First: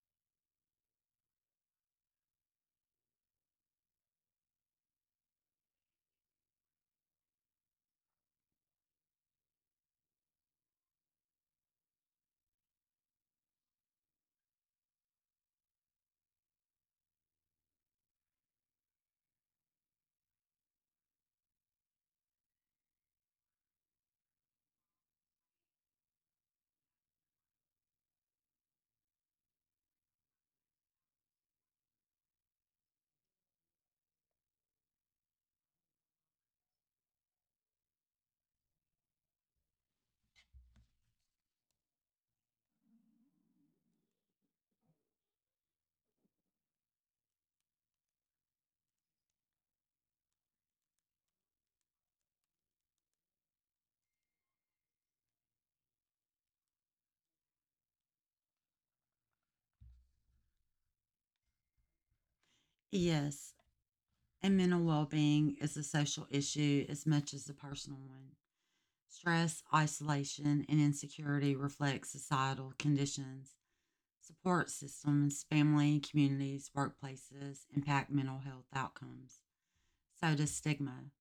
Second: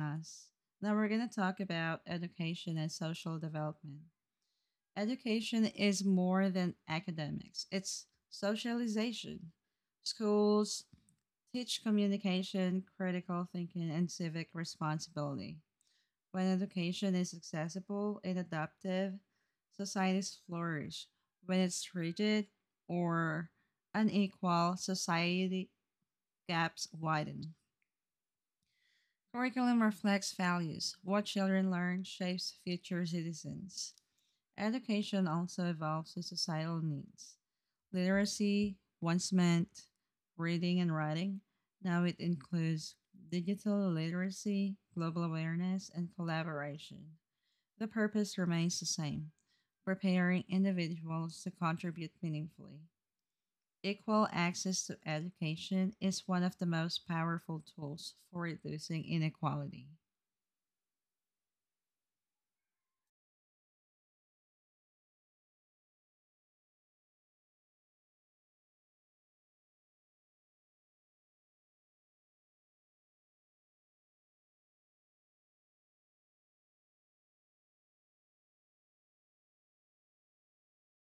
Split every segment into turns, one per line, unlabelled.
Us. Now, we're going to talk about education and social development. Education is more than academics, it's socialization. Schools teach communication, critical thinking, and civic responsibility. When education is accessible and adaptive, societies flourish. When it's rigid or unequal, society gaps widen. Curriculum reflects values. What children learn shapes future citizens. Education also evolves with societal needs. Literacy once meant reading and writing. Now it includes digital literacy, global awareness, and collaboration. The purpose remains the same preparing individuals to contribute meaningfully. Equal access to education is one of the most powerful tools for reducing inequality.
Yes, and mental well being is a social issue as much as a personal one. Stress, isolation, and insecurity reflect societal conditions. Support systems, family, communities, workplaces impact mental health outcomes. So does stigma.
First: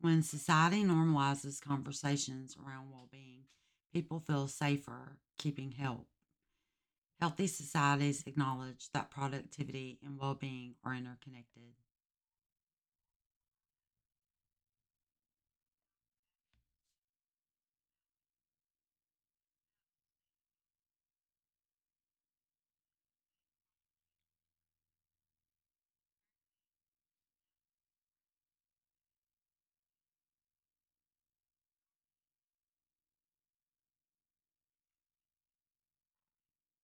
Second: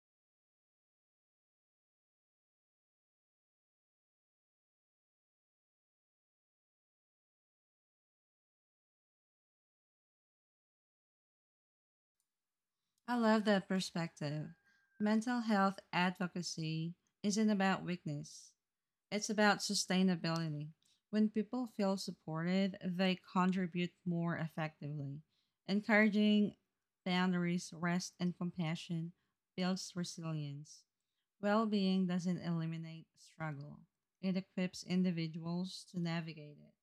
When society normalizes conversations around well being, people feel safer keeping help. Healthy societies acknowledge that productivity and well being are interconnected.
I love that perspective. Mental health advocacy isn't about weakness, it's about sustainability. When people feel supported, they contribute more effectively. Encouraging boundaries, rest, and compassion builds resilience. Well being doesn't eliminate struggle, it equips individuals to navigate it.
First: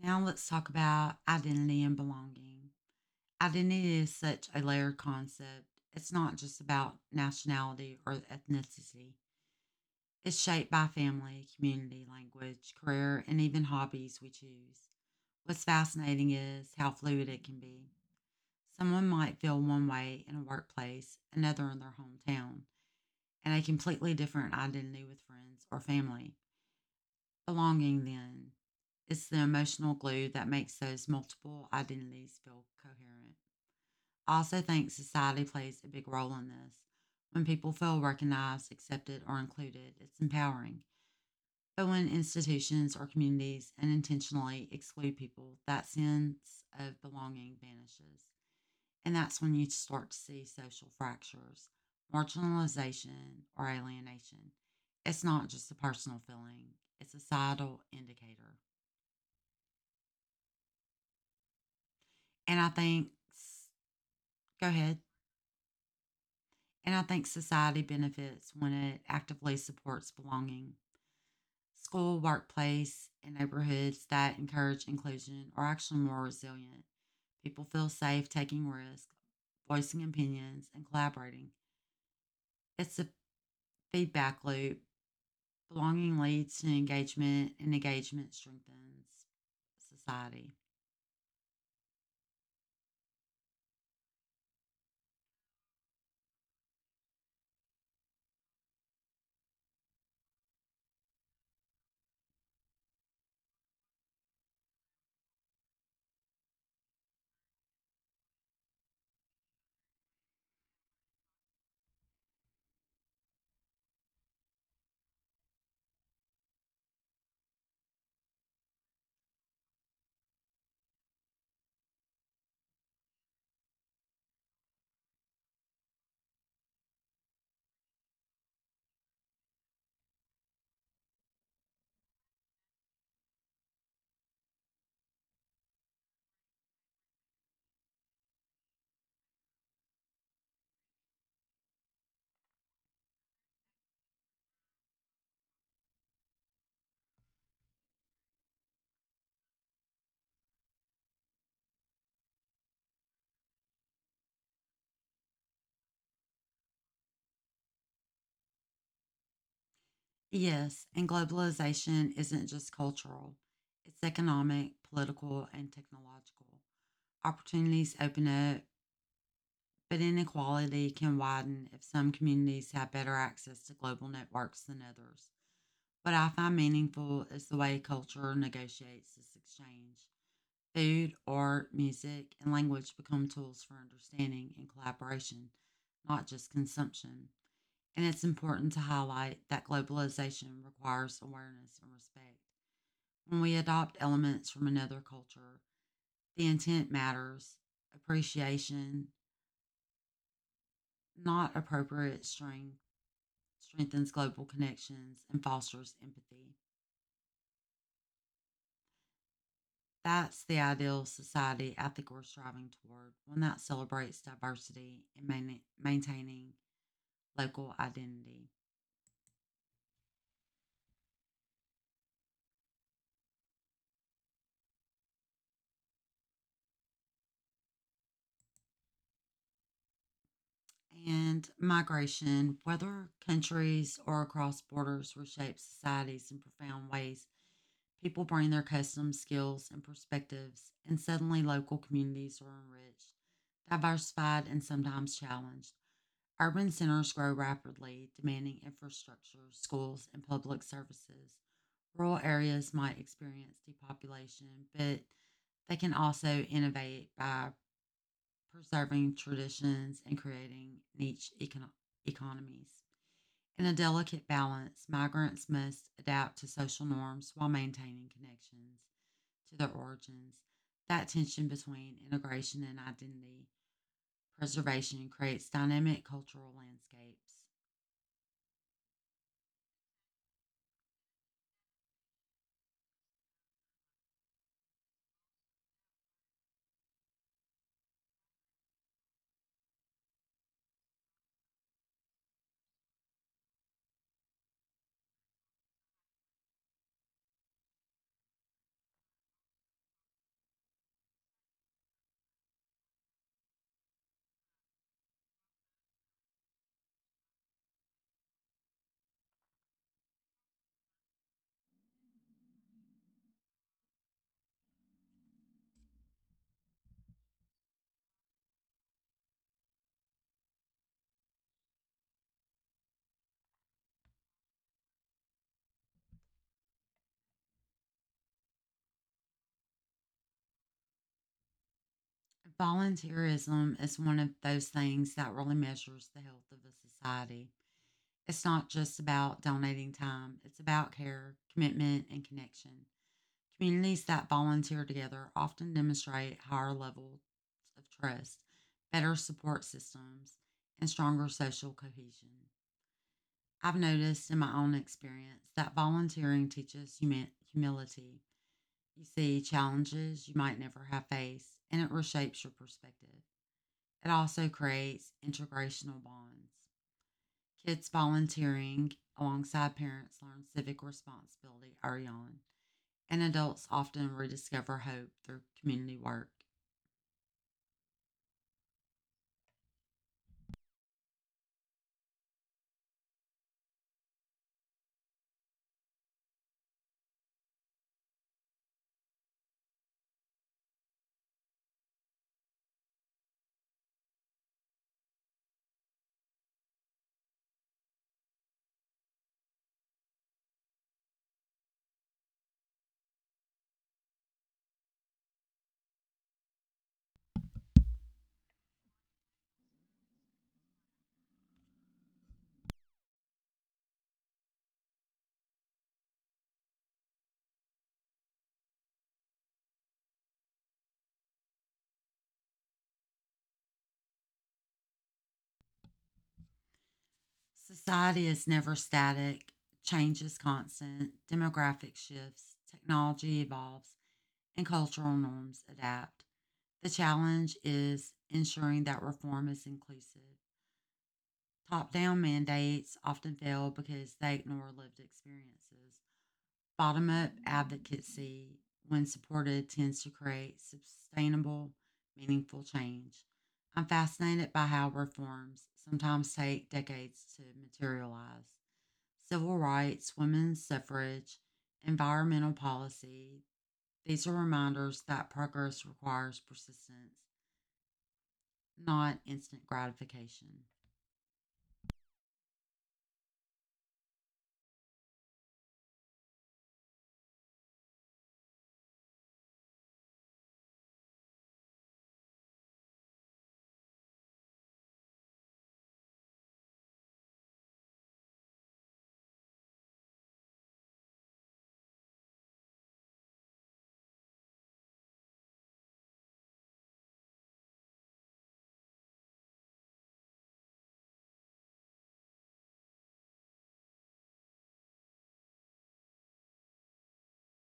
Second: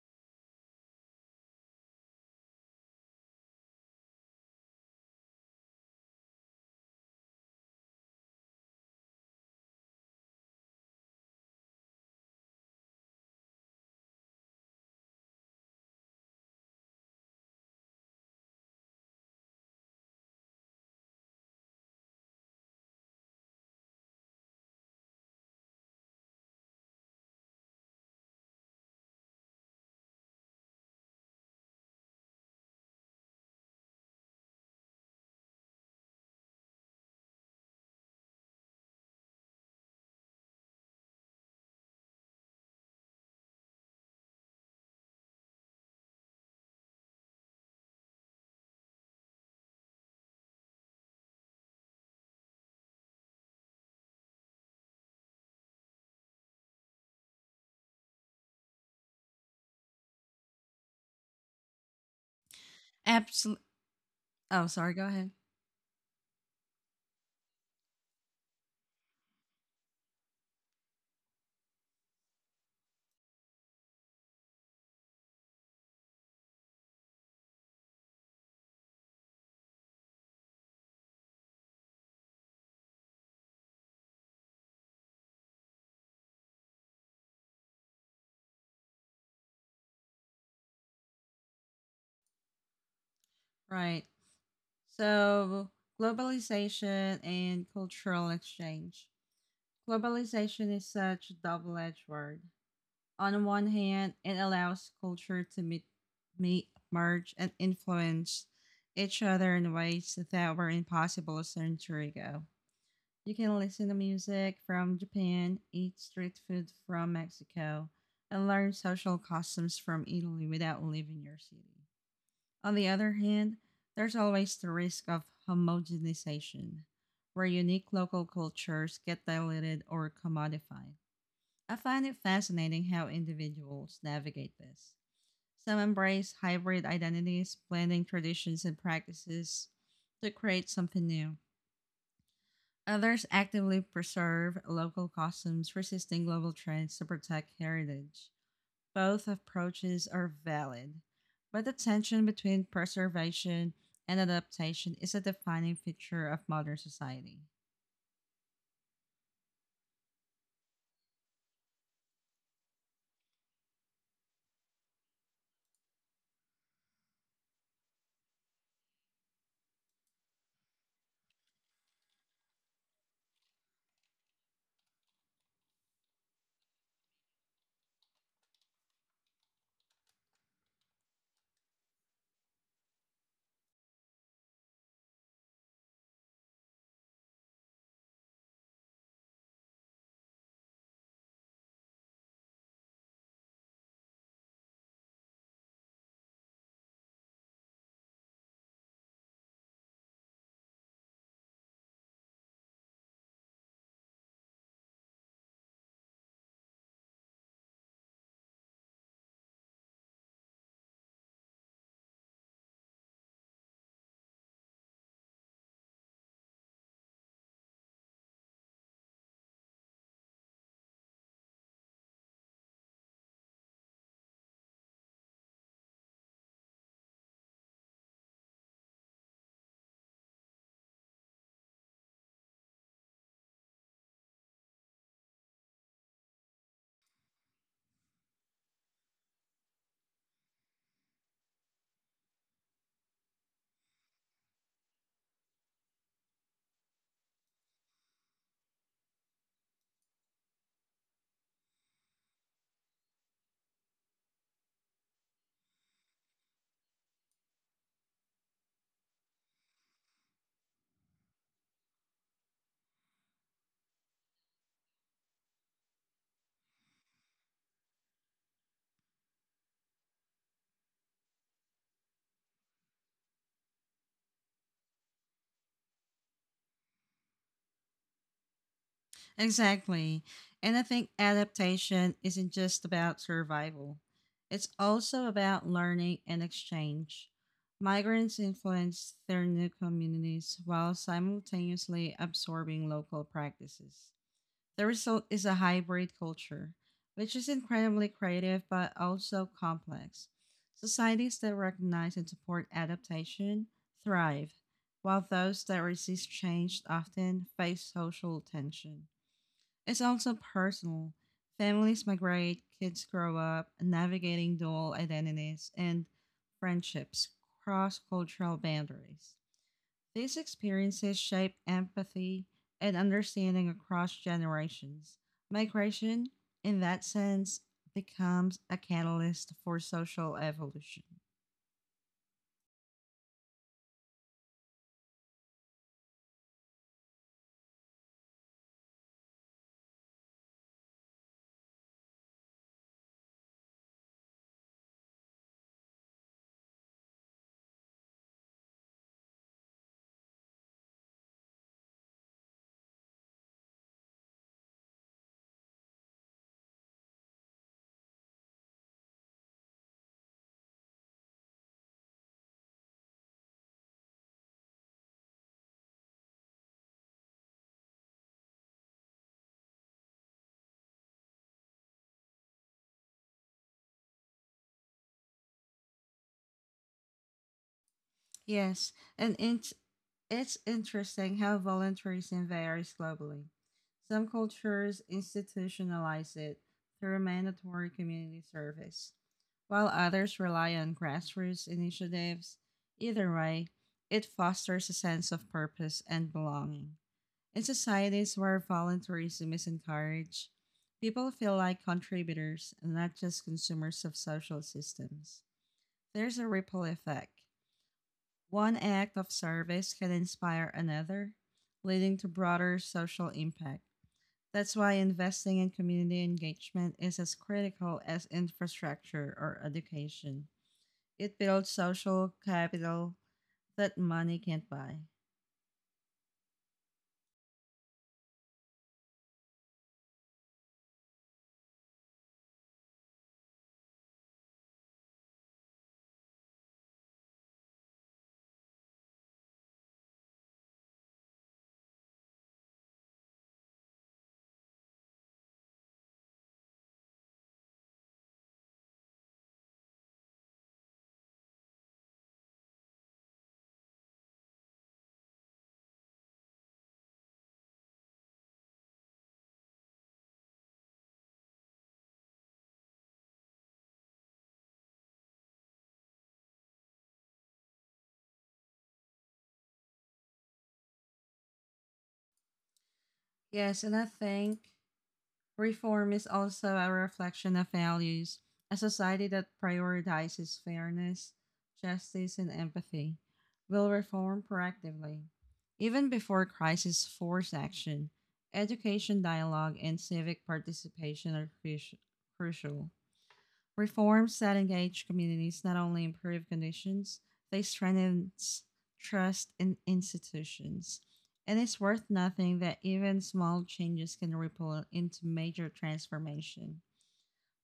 Now let's talk about identity and belonging. Identity is such a layered concept. It's not just about nationality or ethnicity. It's shaped by family, community, language, career, and even hobbies we choose. What's fascinating is how fluid it can be. Someone might feel one way in a workplace, another in their hometown, and a completely different identity with friends or family. Belonging, then, is the emotional glue that makes those multiple identities feel coherent. I also think society plays a big role in this. When people feel recognized, accepted, or included, it's empowering. But when institutions or communities unintentionally exclude people, that sense of belonging vanishes. And that's when you start to see social fractures, marginalization, or alienation. It's not just a personal feeling, it's a societal indicator. And I think
Absolutely.
s
Oh,
Go
sorry.
ahead.
Go ahead.
And I think society benefits when it actively supports belonging. School, workplace, and neighborhoods that encourage inclusion are actually more resilient. People feel safe taking risks, voicing opinions, and collaborating. It's a feedback loop. Belonging leads to engagement, and engagement strengthens society.
Right. So, globalization and cultural exchange. Globalization is such a double edged word. On one hand, it allows culture to meet, merge, and influence each other in ways that were impossible a century ago. You can listen to music from Japan, eat street food from Mexico, and learn social customs from Italy without leaving your city. On the other hand, there's always the risk of homogenization, where unique local cultures get diluted or commodified. I find it fascinating how individuals navigate this. Some embrace hybrid identities, blending traditions and practices to create something new. Others actively preserve local customs, resisting global trends to protect heritage. Both approaches are valid, but the tension between preservation and adaptation is a defining feature of modern society.
Yes, and globalization isn't just cultural, it's economic, political, and technological. Opportunities open up, but inequality can widen if some communities have better access to global networks than others. What I find meaningful is the way culture negotiates this exchange. Food, art, music, and language become tools for understanding and collaboration, not just consumption. And it's important to highlight that globalization requires awareness and respect. When we adopt elements from another culture, the intent matters, appreciation, not appropriate strengthens global connections and fosters empathy. That's the ideal society I think we're striving toward, one that celebrates diversity and maintaining local identity. And migration, whether countries or across borders, reshapes societies in profound ways. People bring their customs, skills, and perspectives, and suddenly local communities are enriched, diversified, and sometimes challenged. Urban centers grow rapidly, demanding infrastructure, schools, and public services. Rural areas might experience depopulation, but they can also innovate by preserving traditions and creating niche economies. In a delicate balance, migrants must adapt to social norms while maintaining connections to their origins. That tension between integration and identity preservation creates dynamic cultural landscapes.
Exactly. And I think adaptation isn't just about survival, it's also about learning and exchange. Migrants influence their new communities while simultaneously absorbing local practices. The result is a hybrid culture, which is incredibly creative but also complex. Societies that recognize and support adaptation thrive, while those that resist change often face social tension. It's also personal. Families migrate, kids grow up, navigating dual identities and friendships, cross cultural boundaries. These experiences shape empathy and understanding across generations. Migration, in that sense, becomes a catalyst for social evolution.
Volunteerism is one of those things that really measures the health of a society. It's not just about donating time, it's about care, commitment, and connection. Communities that volunteer together often demonstrate higher levels of trust, better support systems, and stronger social cohesion. I've noticed in my own experience that volunteering teaches humility. You see challenges you might never have faced, and it reshapes your perspective. It also creates intergenerational bonds. Kids volunteering alongside parents learn civic responsibility early on, and adults often rediscover hope through community work.
Yes, and it's interesting how voluntarism varies globally. Some cultures institutionalize it through mandatory community service, while others rely on grassroots initiatives. Either way, it fosters a sense of purpose and belonging. In societies where voluntarism is encouraged, people feel like contributors and not just consumers of social systems. There's a ripple effect. One act of service can inspire another, leading to broader social impact. That's why investing in community engagement is as critical as infrastructure or education. It builds social capital that money can't buy.
Society is never static, change is constant, demographic shifts, technology evolves, and cultural norms adapt. The challenge is ensuring that reform is inclusive. Top down mandates often fail because they ignore lived experiences. Bottom up advocacy, when supported, tends to create sustainable, meaningful change. I'm fascinated by how reforms sometimes take decades to materialize. Civil rights, women's suffrage, environmental policy, these are reminders that progress requires persistence, not instant gratification.
Yes, and I think reform is also a reflection of values, a society that prioritizes fairness, justice, and empathy. Will reform proactively. Even before crisis, force action. Education, dialogue, and civic participation are crucial. Reforms that engage communities not only improve conditions, they strengthen trust in institutions. And it's worth noting that even small changes can ripple into major transformation.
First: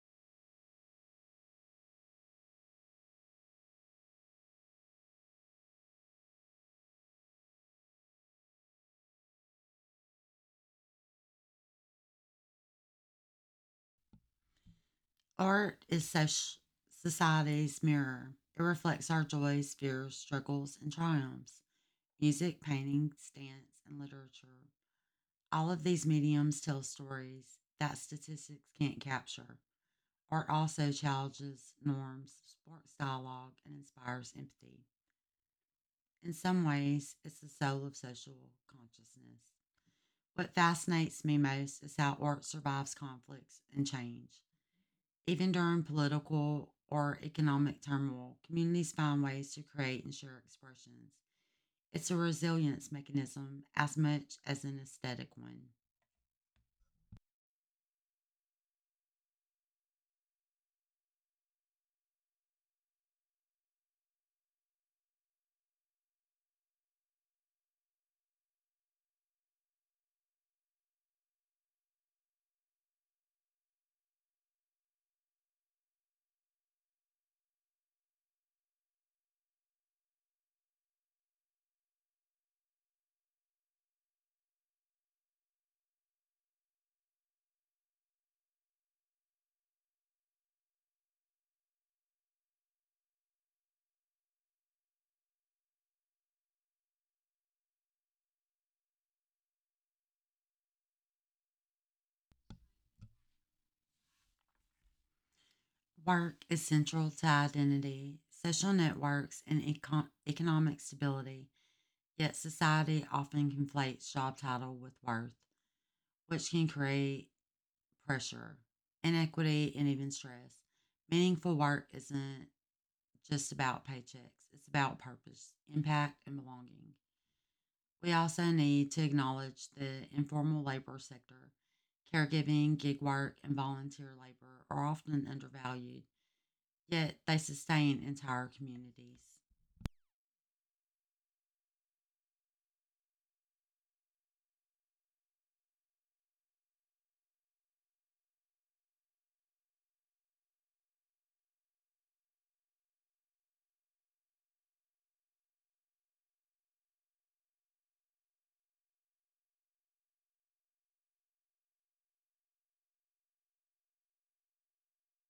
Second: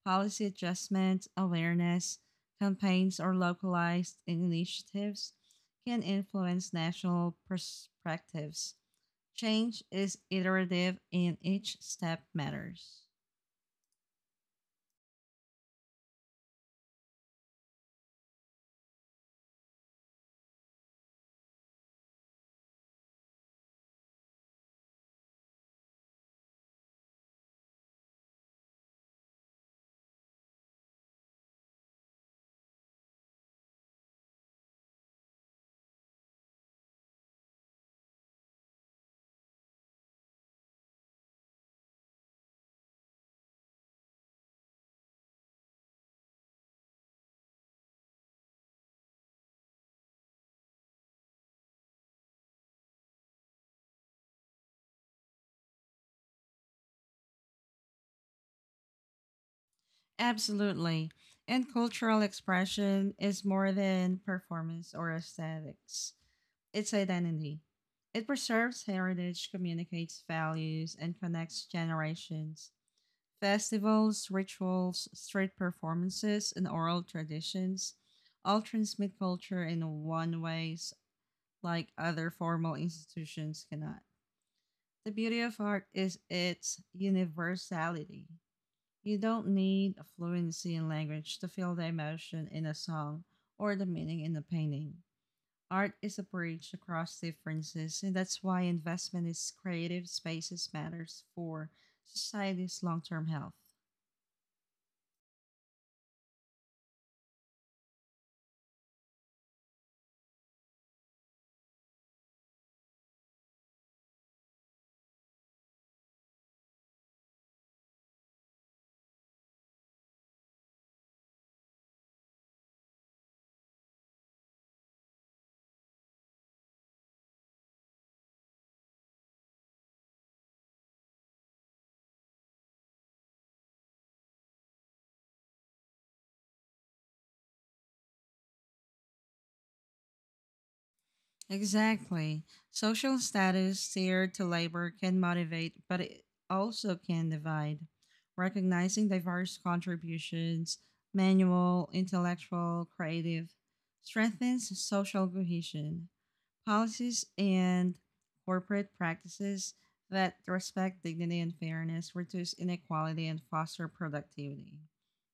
Policy adjustments, awareness, campaigns, or localized initiatives can influence national perspectives. Change is iterative and each step matters.
Art is soc- Society's mirror. It reflects our joys, fears, struggles, and triumphs. Music, painting, dance, and literature. All of these mediums tell stories that statistics can't capture. Art also challenges norms, sparks dialogue, and inspires empathy. In some ways, it's the soul of social consciousness. What fascinates me most is how art survives conflicts and change. Even during political or economic turmoil, communities find ways to create and share expressions. It's a resilience mechanism as much as an aesthetic one.
Absolutely. And cultural expression is more than performance or aesthetics. It's identity. It preserves heritage, communicates values, and connects generations. Festivals, rituals, street performances, and oral traditions all transmit culture in one ways like other formal institutions cannot. The beauty of art is its universality. You don't need a fluency in language to feel the emotion in a song or the meaning in a painting. Art is a bridge across differences, and that's why investment in creative spaces matters for society's long term health.
Work is central to identity, social networks, and economic stability, yet, society often conflates job title with worth, which can create pressure, inequity, and even stress. Meaningful work isn't just about paychecks, it's about purpose, impact, and belonging. We also need to acknowledge the informal labor sector. Caregiving, gig work, and volunteer labor are often undervalued, yet they sustain entire communities.
Exactly. Social status tied to labor can motivate, but it also can divide. Recognizing diverse contributions, manual, intellectual, creative, strengthens social cohesion. Policies and corporate practices that respect dignity and fairness reduce inequality and foster productivity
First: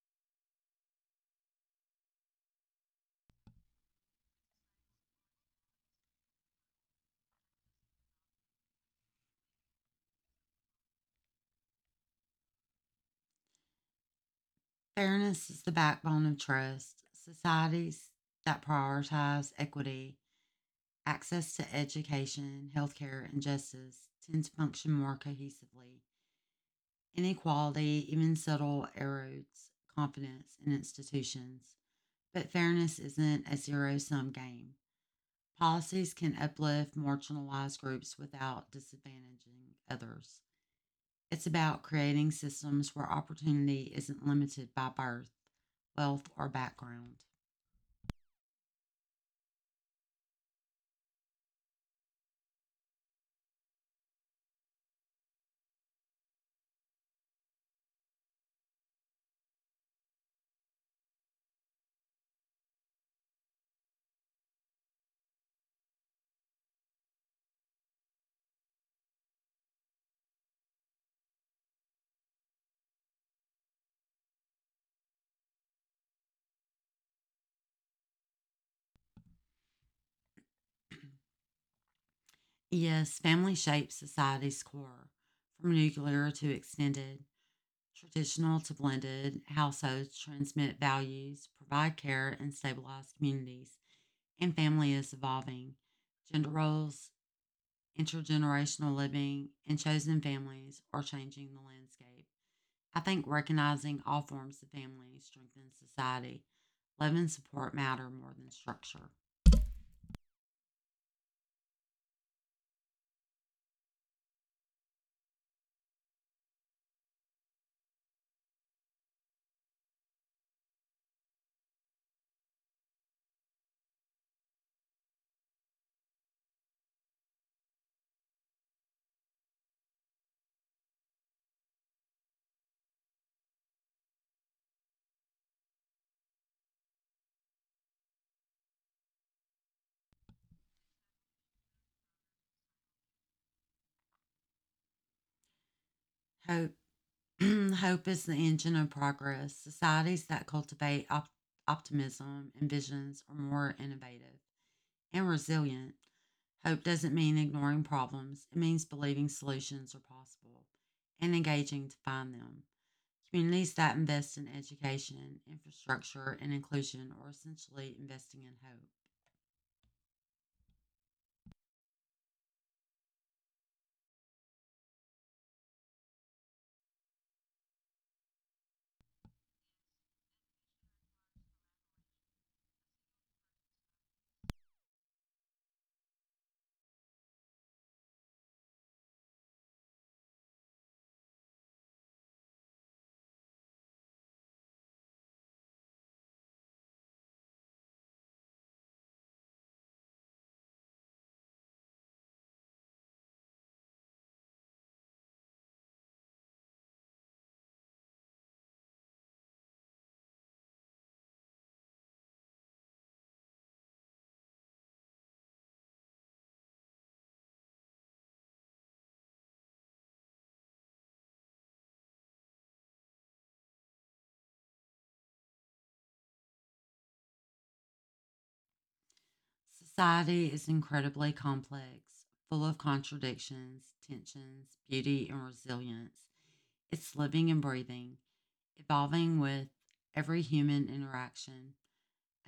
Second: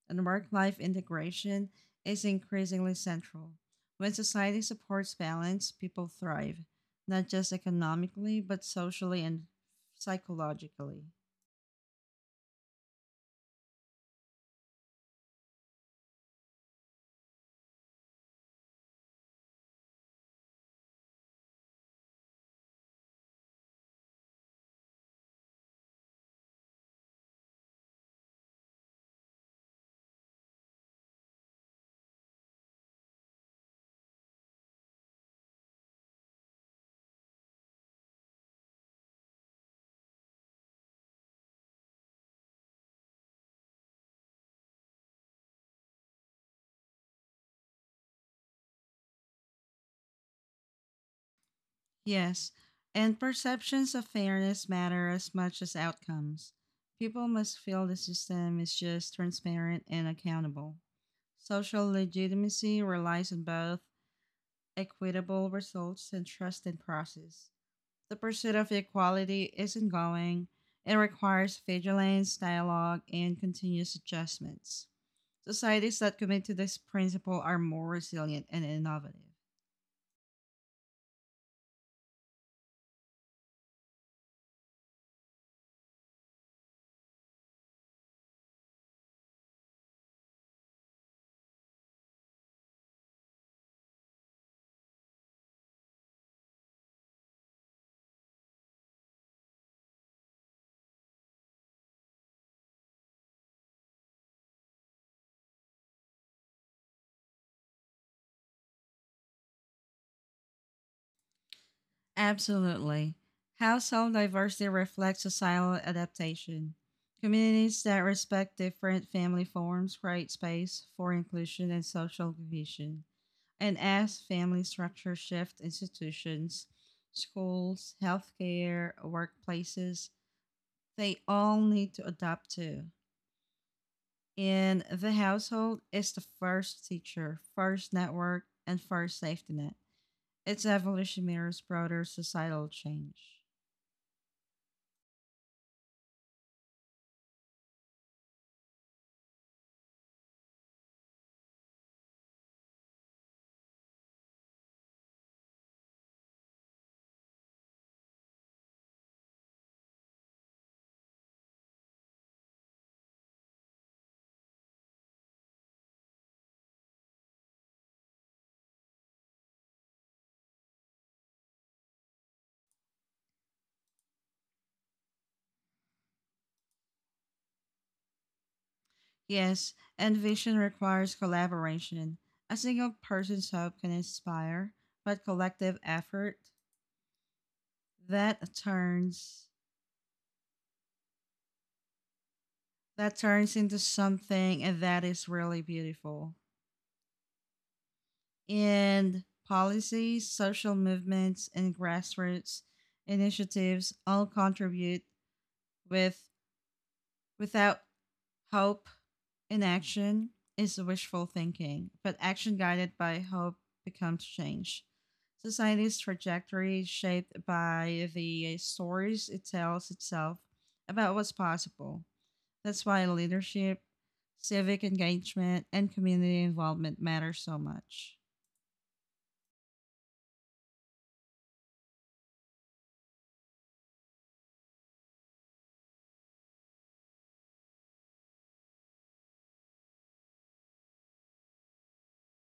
and work life integration is increasingly central. When society supports balance, people thrive, not just economically, but socially and psychologically.
Fairness is the backbone of trust. Societies that prioritize equity, access to education, healthcare, and justice tend to function more cohesively. Inequality, even subtle, erodes confidence in institutions. But fairness isn't a zero sum game. Policies can uplift marginalized groups without disadvantaging others. It's about creating systems where opportunity isn't limited by birth, wealth, or background.
Yes, and perceptions of fairness matter as much as outcomes. People must feel the system is just transparent and accountable. Social legitimacy relies on both equitable results and trust in process. The pursuit of equality isn't going. It requires vigilance, dialogue, and continuous adjustments. Societies that commit to this principle are more resilient and innovative.
Yes, family shapes society's core, from nuclear to extended, traditional to blended. Households transmit values, provide care, and stabilize communities, and family is evolving. Gender roles, intergenerational living, and chosen families are changing the landscape. I think recognizing all forms of family strengthens society. Love and support matter more than structure.
Absolutely. Household diversity reflects societal adaptation. Communities that respect different family forms create space for inclusion and social cohesion. And as family structures shift, institutions, schools, healthcare, workplaces, they all need to adapt to. In the household is the first teacher, first network, and first safety net. Its evolution mirrors broader societal change.
Hope, hope is the engine of progress. Societies that cultivate optimism and visions are more innovative and resilient. Hope doesn't mean ignoring problems, it means believing solutions are possible and engaging to find them. Communities that invest in education, infrastructure, and inclusion are essentially investing in hope.
Yes, and vision requires collaboration. A single person's hope can inspire, but collective effort that turns that turns into something that is really beautiful. And policies, social movements, and grassroots initiatives all contribute with without hope inaction is wishful thinking, but action guided by hope becomes change. Society's trajectory is shaped by the stories it tells itself about what's possible. That's why leadership, civic engagement, and community involvement matter so much.
Society is incredibly complex, full of contradictions, tensions, beauty, and resilience. It's living and breathing, evolving with every human interaction.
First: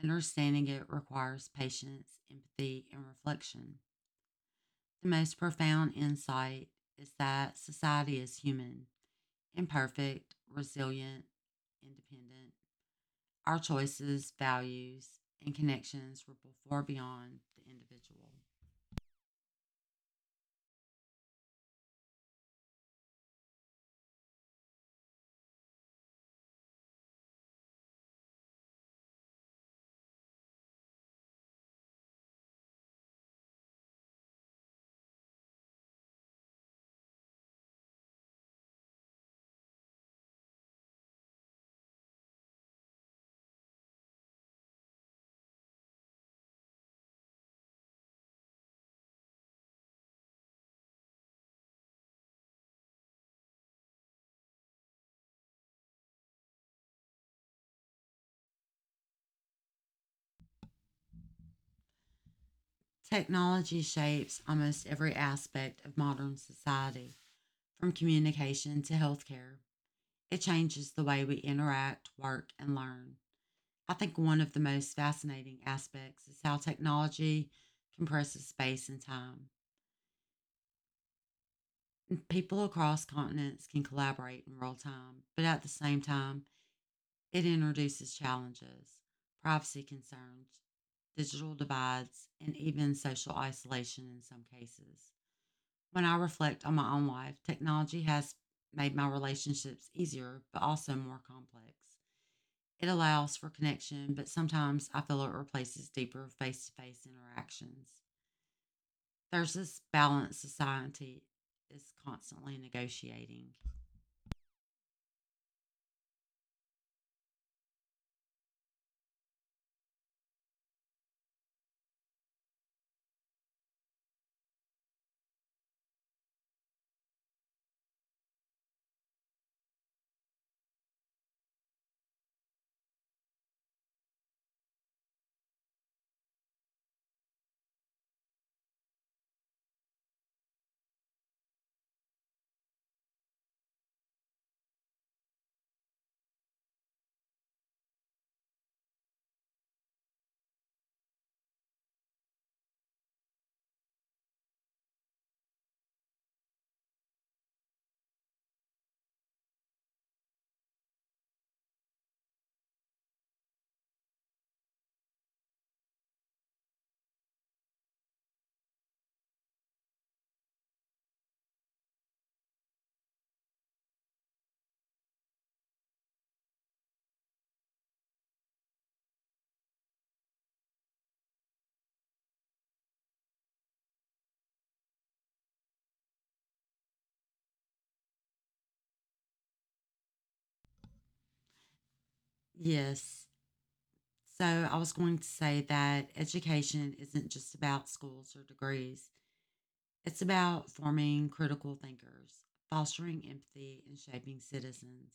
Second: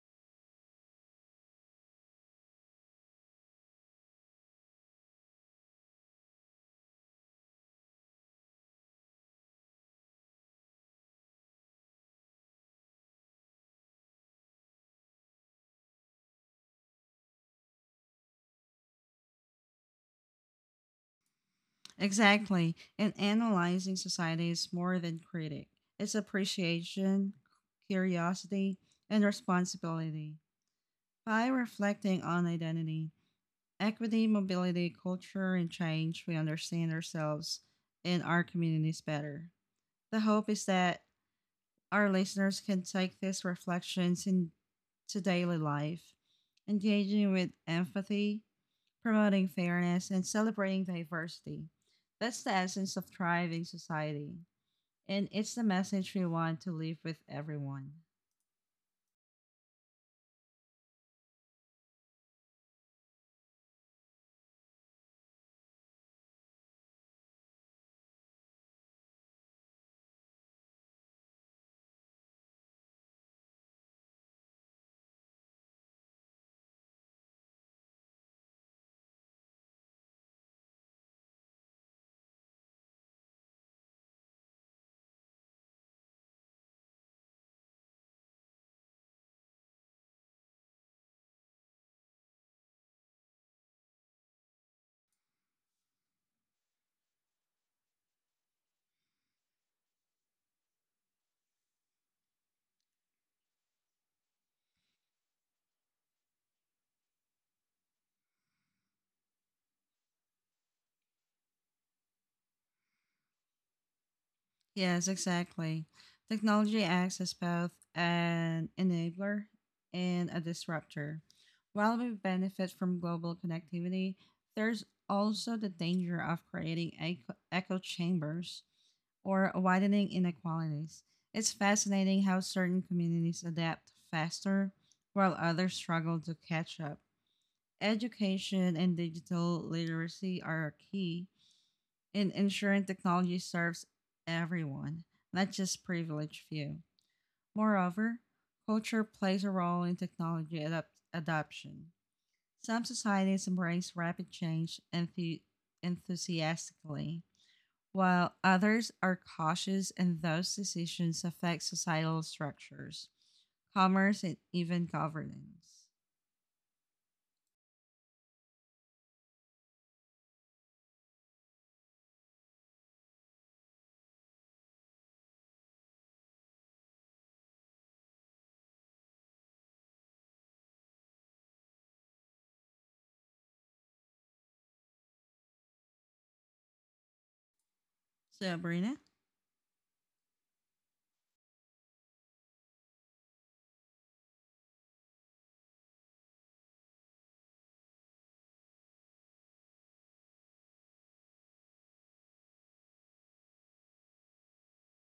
Understanding it requires patience, empathy, and reflection. The most profound insight is that society is human, imperfect, resilient, independent. Our choices, values, and connections ripple far beyond the individual.
Exactly. And analyzing society is more than critic. It's appreciation, curiosity, and responsibility. By reflecting on identity, equity, mobility, culture, and change, we understand ourselves and our communities better. The hope is that our listeners can take these reflections into daily life, engaging with empathy, promoting fairness, and celebrating diversity. That's the essence of thriving society, and it's the message we want to leave with everyone.
Technology shapes almost every aspect of modern society, from communication to healthcare. It changes the way we interact, work, and learn. I think one of the most fascinating aspects is how technology compresses space and time. People across continents can collaborate in real time, but at the same time, it introduces challenges, privacy concerns, digital divides, and even social isolation in some cases. When I reflect on my own life, technology has made my relationships easier, but also more complex. It allows for connection, but sometimes I feel it replaces deeper face to face interactions. There's this balance society is constantly negotiating.
Yes, exactly. Technology acts as both an enabler and a disruptor. While we benefit from global connectivity, there's also the danger of creating echo chambers or widening inequalities. It's fascinating how certain communities adapt faster while others struggle to catch up. Education and digital literacy are key in ensuring technology serves everyone, not just privileged few. Moreover, culture plays a role in technology adoption. Some societies embrace rapid change enthusiastically, while others are cautious and those decisions affect societal structures, commerce, and even governance. Sabrina?
Yes. So I was going to say that education isn't just about schools or degrees, it's about forming critical thinkers, fostering empathy, and shaping citizens.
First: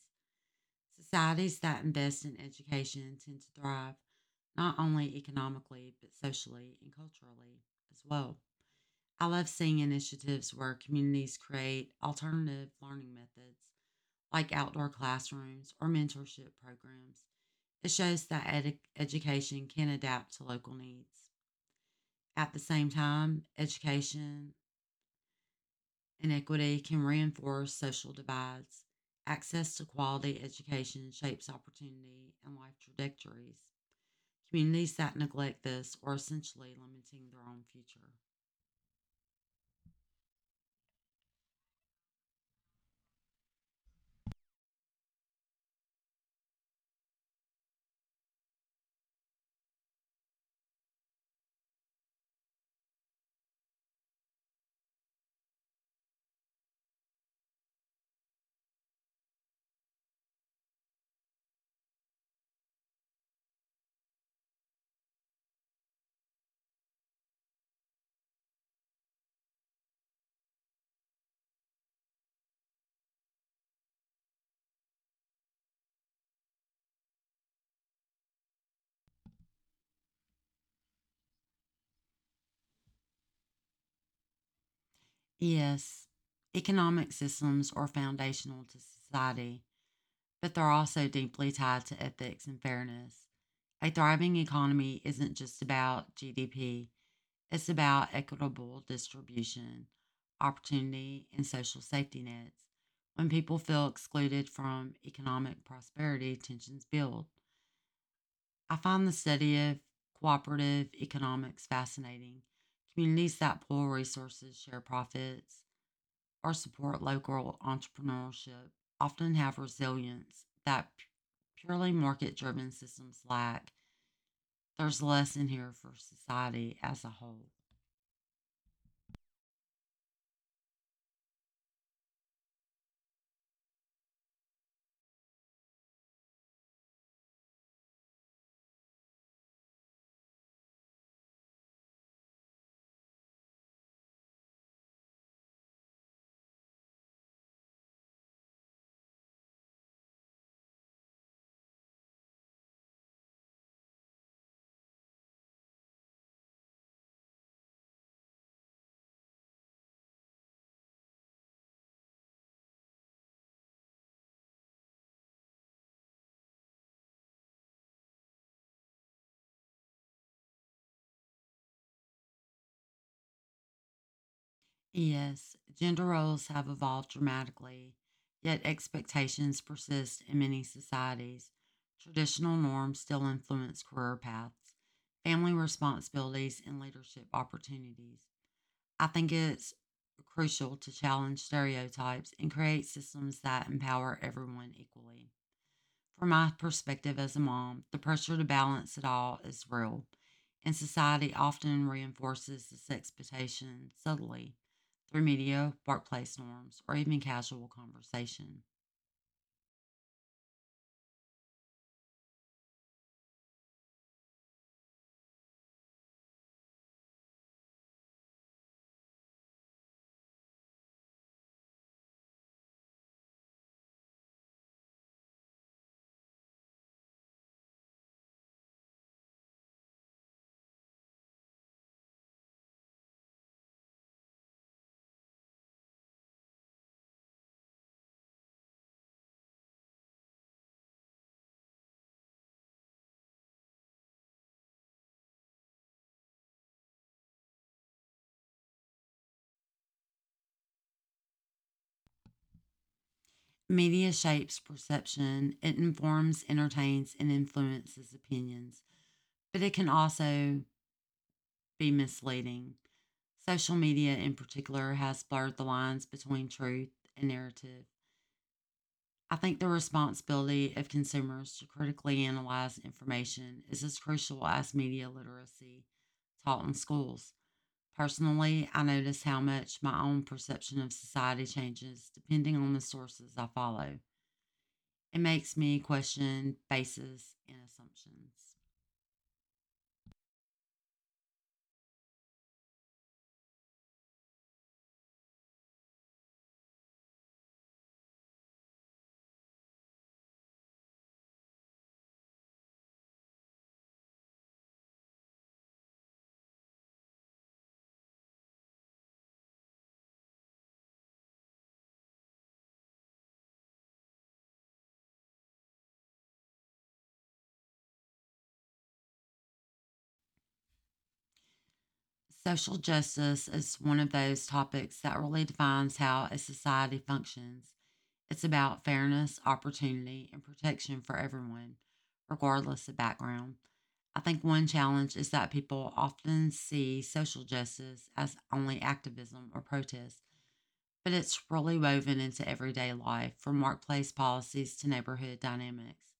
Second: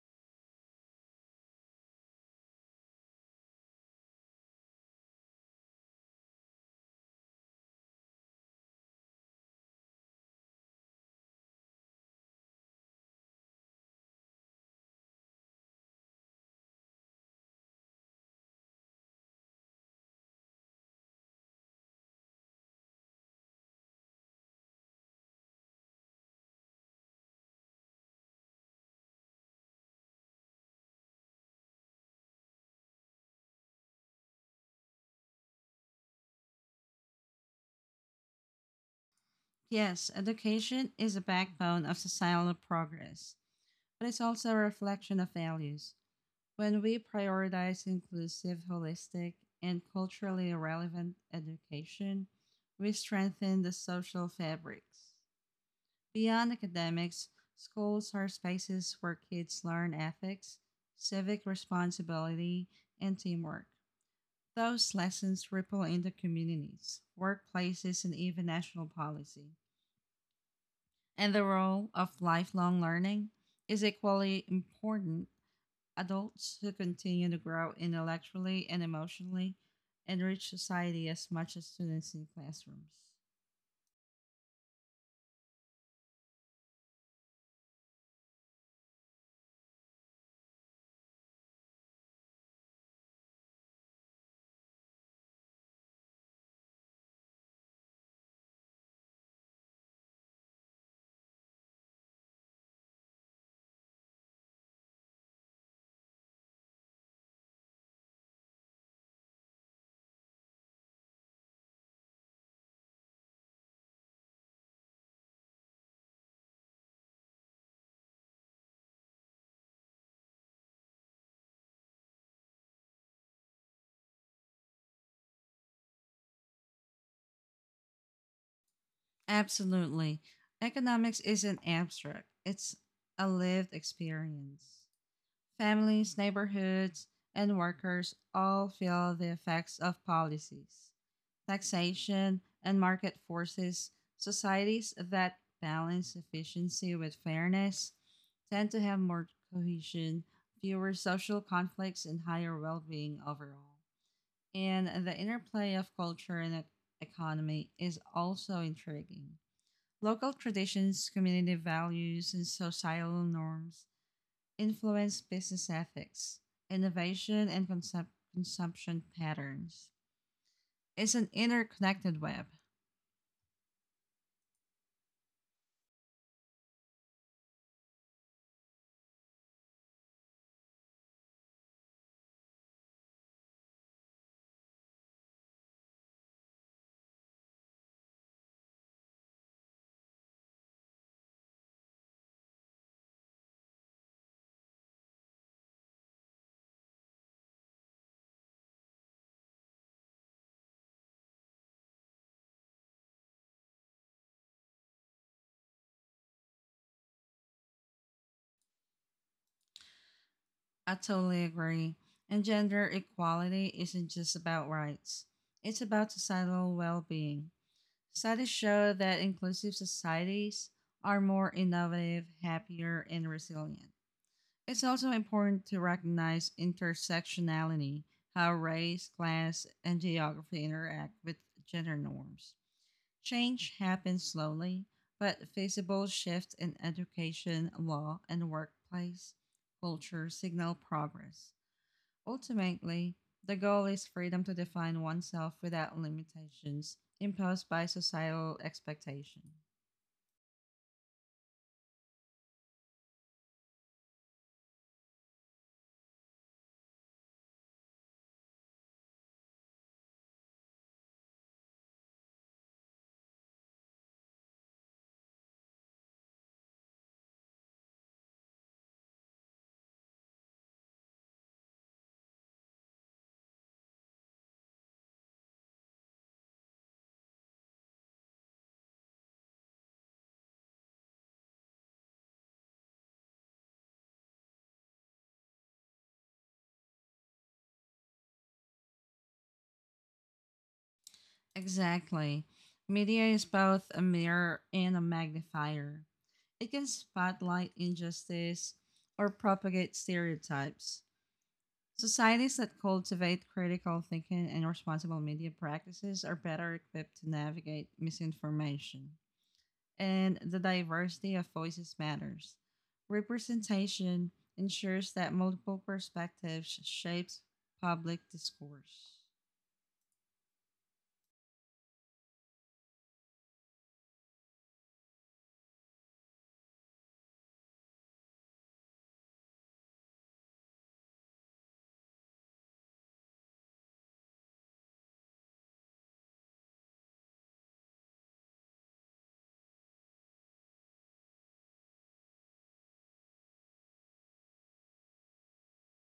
Societies that invest in education tend to thrive not only economically, but socially and culturally as well. I love seeing initiatives where communities create alternative learning methods like outdoor classrooms or mentorship programs. It shows that education can adapt to local needs. At the same time, education inequity can reinforce social divides. Access to quality education shapes opportunity and life trajectories. Communities that neglect this are essentially limiting their own future.
Yes, education is a backbone of societal progress, but it's also a reflection of values. When we prioritize inclusive, holistic, and culturally relevant education, we strengthen the social fabrics. Beyond academics, schools are spaces where kids learn ethics, civic responsibility, and teamwork. Those lessons ripple into communities, workplaces, and even national policy. And the role of lifelong learning is equally important adults who continue to grow intellectually and emotionally and reach society as much as students in classrooms.
Yes, economic systems are foundational to society, but they're also deeply tied to ethics and fairness. A thriving economy isn't just about GDP, it's about equitable distribution, opportunity, and social safety nets. When people feel excluded from economic prosperity, tensions build. I find the study of cooperative economics fascinating. Communities that pool resources, share profits, or support local entrepreneurship often have resilience that purely market driven systems lack. There's less in here for society as a whole.
Absolutely. Economics isn't abstract, it's a lived experience. Families, neighborhoods, and workers all feel the effects of policies, taxation, and market forces, societies that balance efficiency with fairness tend to have more cohesion, fewer social conflicts, and higher well being overall. And the interplay of culture and economy is also intriguing. Local traditions, community values, and societal norms influence business ethics, innovation, and consumption patterns. It's an interconnected web.
Yes, gender roles have evolved dramatically, yet expectations persist in many societies. Traditional norms still influence career paths, family responsibilities, and leadership opportunities. I think it's crucial to challenge stereotypes and create systems that empower everyone equally. From my perspective as a mom, the pressure to balance it all is real, and society often reinforces this expectation subtly through media, workplace norms, or even casual conversation.
I totally agree. And gender equality isn't just about rights, it's about societal well being. Studies show that inclusive societies are more innovative, happier, and resilient. It's also important to recognize intersectionality, how race, class, and geography interact with gender norms. Change happens slowly, but feasible shifts in education, law, and workplace culture signal progress. Ultimately, the goal is freedom to define oneself without limitations imposed by societal expectation.
Media shapes perception, it informs, entertains, and influences opinions, but it can also be misleading. Social media, in particular, has blurred the lines between truth and narrative. I think the responsibility of consumers to critically analyze information is as crucial as media literacy taught in schools. Personally, I notice how much my own perception of society changes depending on the sources I follow. It makes me question bases and assumptions.
Exactly. Media is both a mirror and a magnifier. It can spotlight injustice or propagate stereotypes. Societies that cultivate critical thinking and responsible media practices are better equipped to navigate misinformation. And the diversity of voices matters. Representation ensures that multiple perspectives shapes public discourse.
Social justice is one of those topics that really defines how a society functions. It's about fairness, opportunity, and protection for everyone, regardless of background. I think one challenge is that people often see social justice as only activism or protest but it's really woven into everyday life, from workplace policies to neighborhood dynamics.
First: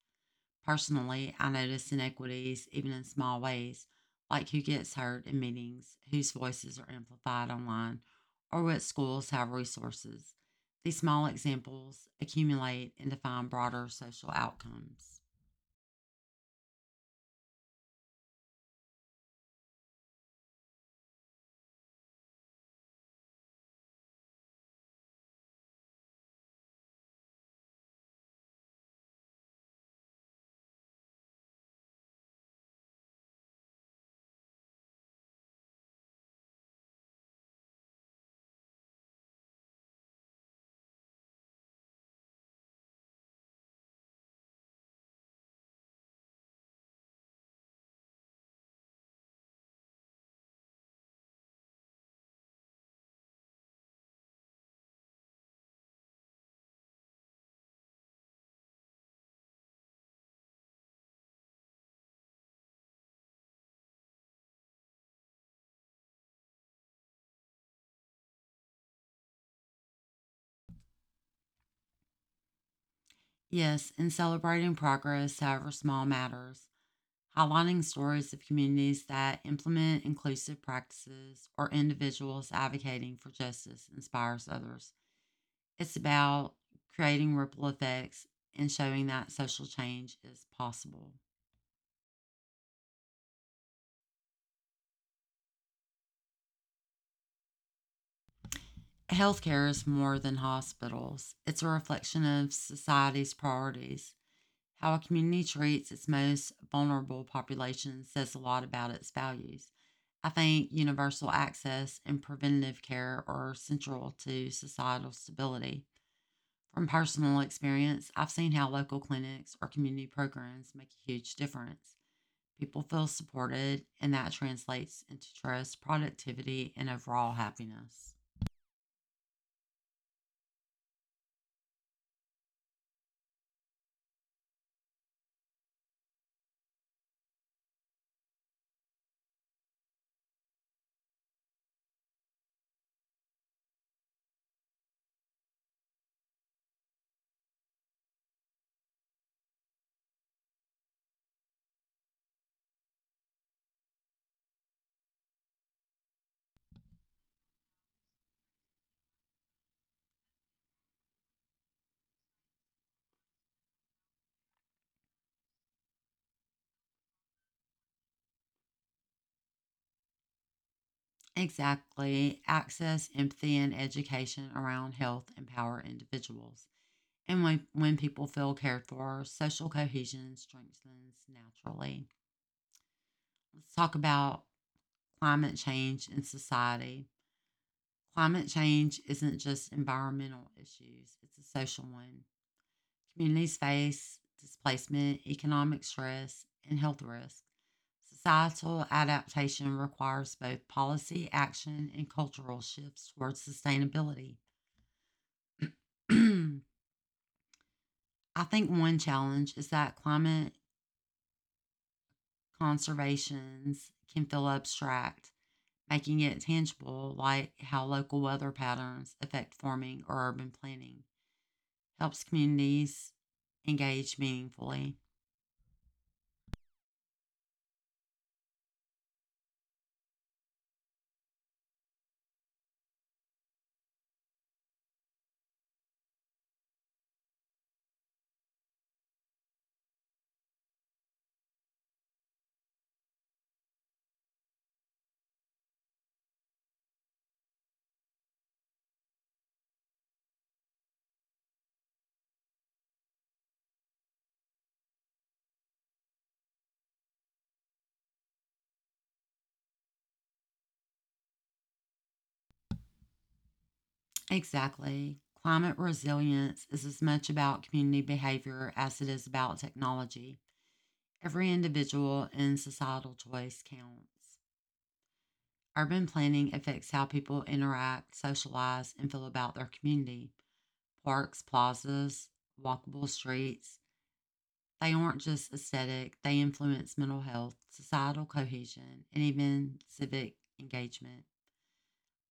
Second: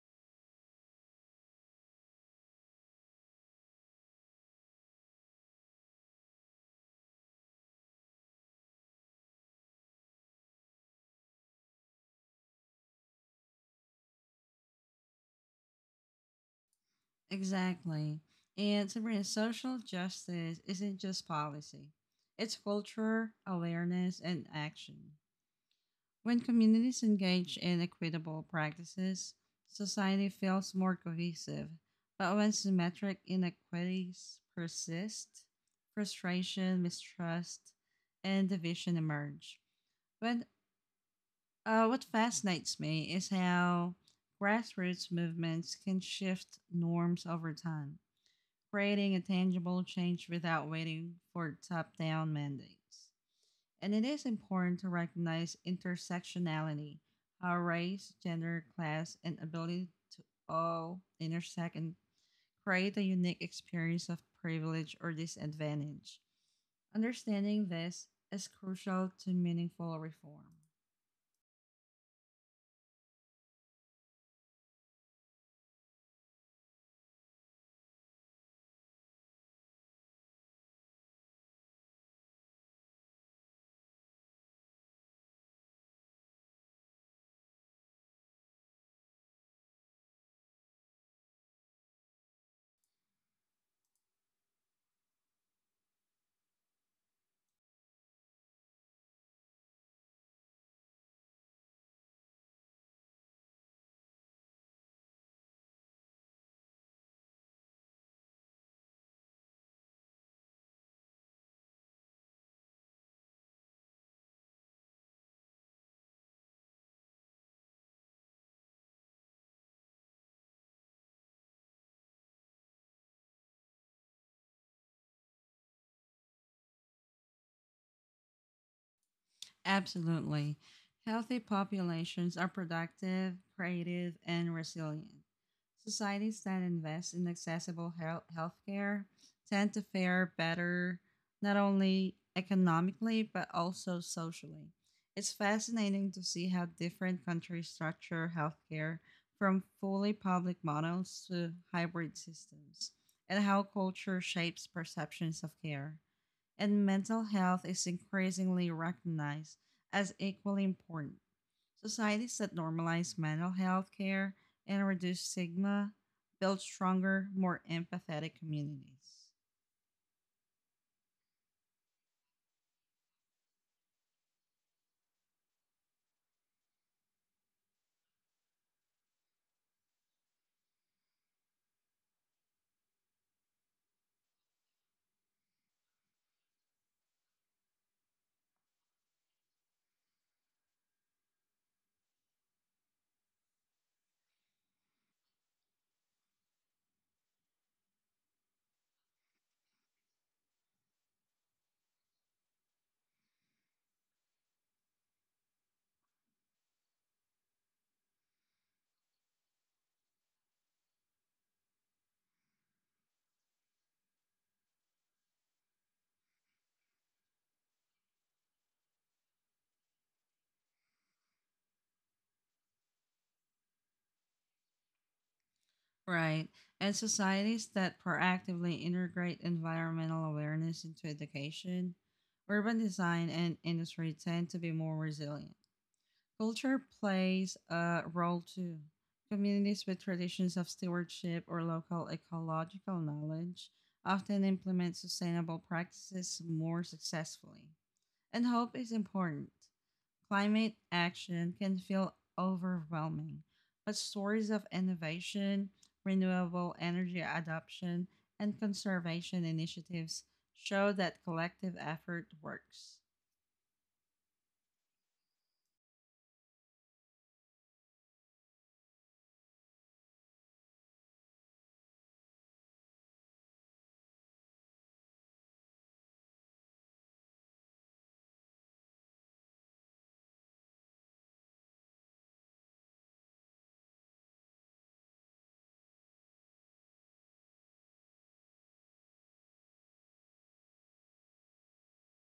Personally, I notice inequities even in small ways, like who gets heard in meetings, whose voices are amplified online, or what schools have resources. These small examples accumulate and define broader social outcomes.
Exactly. And Sabrina, social justice isn't just policy. It's culture, awareness, and action. When communities engage in equitable practices, society feels more cohesive. But when symmetric inequities persist, frustration, mistrust, and division emerge. But What fascinates me is how grassroots movements can shift norms over time, creating a tangible change without waiting for top down mandates and it is important to recognize intersectionality, how race, gender, class, and ability to all intersect and create a unique experience of privilege or disadvantage. Understanding this is crucial to meaningful reform.
Yes, in celebrating progress, however small, matters. Highlighting stories of communities that implement inclusive practices or individuals advocating for justice inspires others. It's about creating ripple effects and showing that social change is possible. Healthcare is more than hospitals, it's a reflection of society's priorities. How a community treats its most vulnerable population says a lot about its values. I think universal access and preventative care are central to societal stability. From personal experience, I've seen how local clinics or community programs make a huge difference. People feel supported, and that translates into trust, productivity, and overall happiness.
Absolutely. Healthy populations are productive, creative, and resilient. Societies that invest in accessible healthcare tend to fare better not only economically but also socially. It's fascinating to see how different countries structure healthcare from fully public models to hybrid systems and how culture shapes perceptions of care and mental health is increasingly recognized as equally important. Societies that normalize mental health care and reduce stigma build stronger, more empathetic communities.
Exactly. Access, empathy, and education around health empower individuals. And when people feel cared for, social cohesion strengthens naturally. Let's talk about climate change in society. Climate change isn't just environmental issues, it's a social one. Communities face displacement, economic stress, and health risks. Societal adaptation requires both policy action and cultural shifts towards sustainability. I think one challenge is that climate conservations can feel abstract, making it tangible, like how local weather patterns affect farming or urban planning, helps communities engage meaningfully.
Right. And societies that proactively integrate environmental awareness into education, urban design, and industry tend to be more resilient. Culture plays a role too. Communities with traditions of stewardship or local ecological knowledge often implement sustainable practices more successfully. And hope is important. Climate action can feel overwhelming, but stories of innovation, renewable energy adoption, and conservation initiatives show that collective effort works.
Exactly. Climate resilience is as much about community behavior as it is about technology. Every individual and societal choice counts. Urban planning affects how people interact, socialize, and feel about their community. Parks, plazas, walkable streets, they aren't just aesthetic, they influence mental health, societal cohesion, and even civic engagement.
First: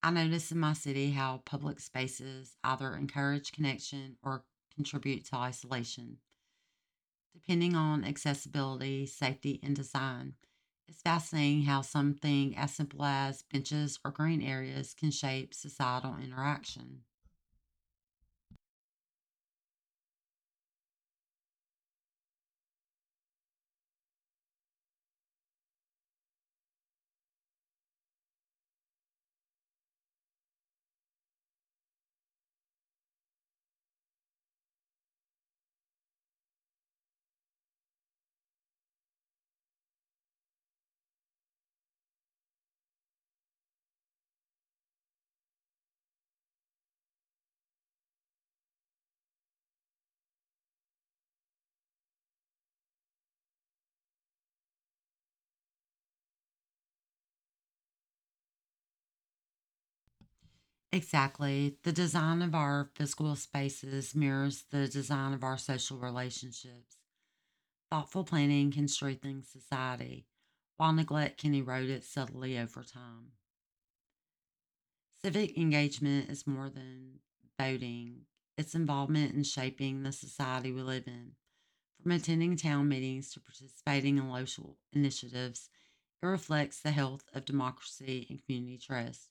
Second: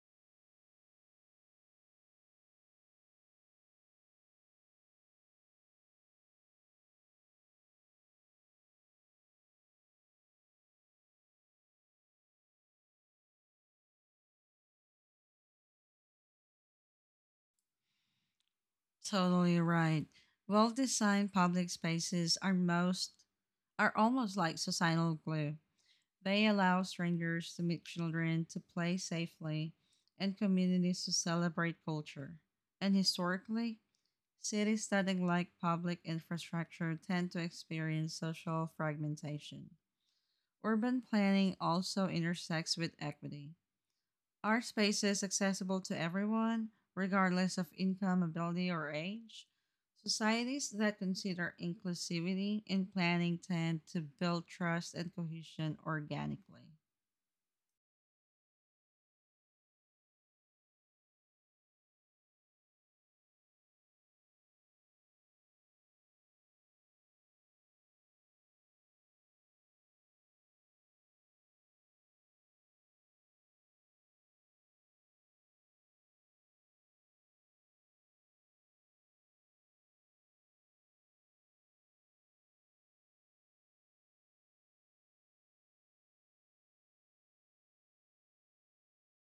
I notice in my city how public spaces either encourage connection or contribute to isolation, depending on accessibility, safety, and design. It's fascinating how something as simple as benches or green areas can shape societal interaction.
Totally right. Well designed public spaces are almost like societal glue. They allow strangers to meet children, to play safely, and communities to celebrate culture. And historically, cities that neglect public infrastructure tend to experience social fragmentation. Urban planning also intersects with equity. Are spaces accessible to everyone, regardless of income, ability, or age? Societies that consider inclusivity in planning tend to build trust and cohesion organically.
Exactly. The design of our physical spaces mirrors the design of our social relationships. Thoughtful planning can strengthen society, while neglect can erode it subtly over time. Civic engagement is more than voting, it's involvement in shaping the society we live in. From attending town meetings to participating in local initiatives, it reflects the health of democracy and community trust.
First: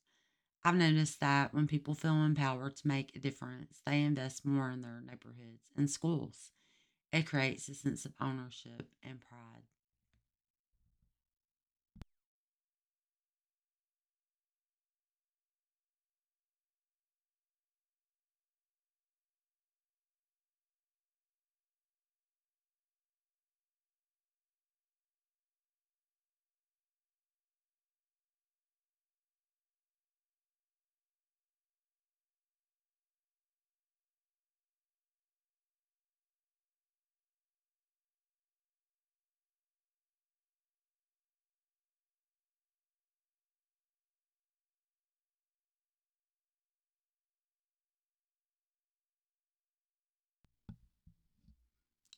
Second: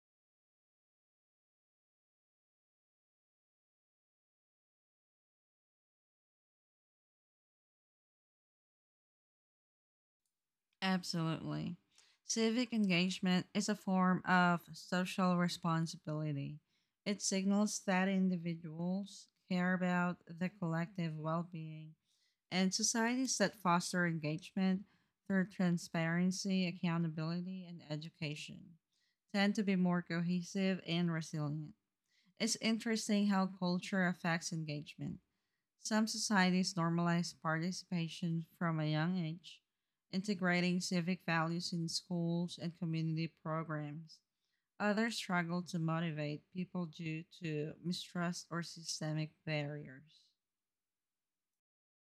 I've noticed that when people feel empowered to make a difference, they invest more in their neighborhoods and schools. It creates a sense of ownership and pride.
Absolutely. Civic engagement is a form of social responsibility. It signals that individuals care about the collective well being, and societies that foster engagement through transparency, accountability, and education tend to be more cohesive and resilient. It's interesting how culture affects engagement. Some societies normalize participation from a young age, integrating civic values in schools and community programs. Others struggle to motivate people due to mistrust or systemic barriers.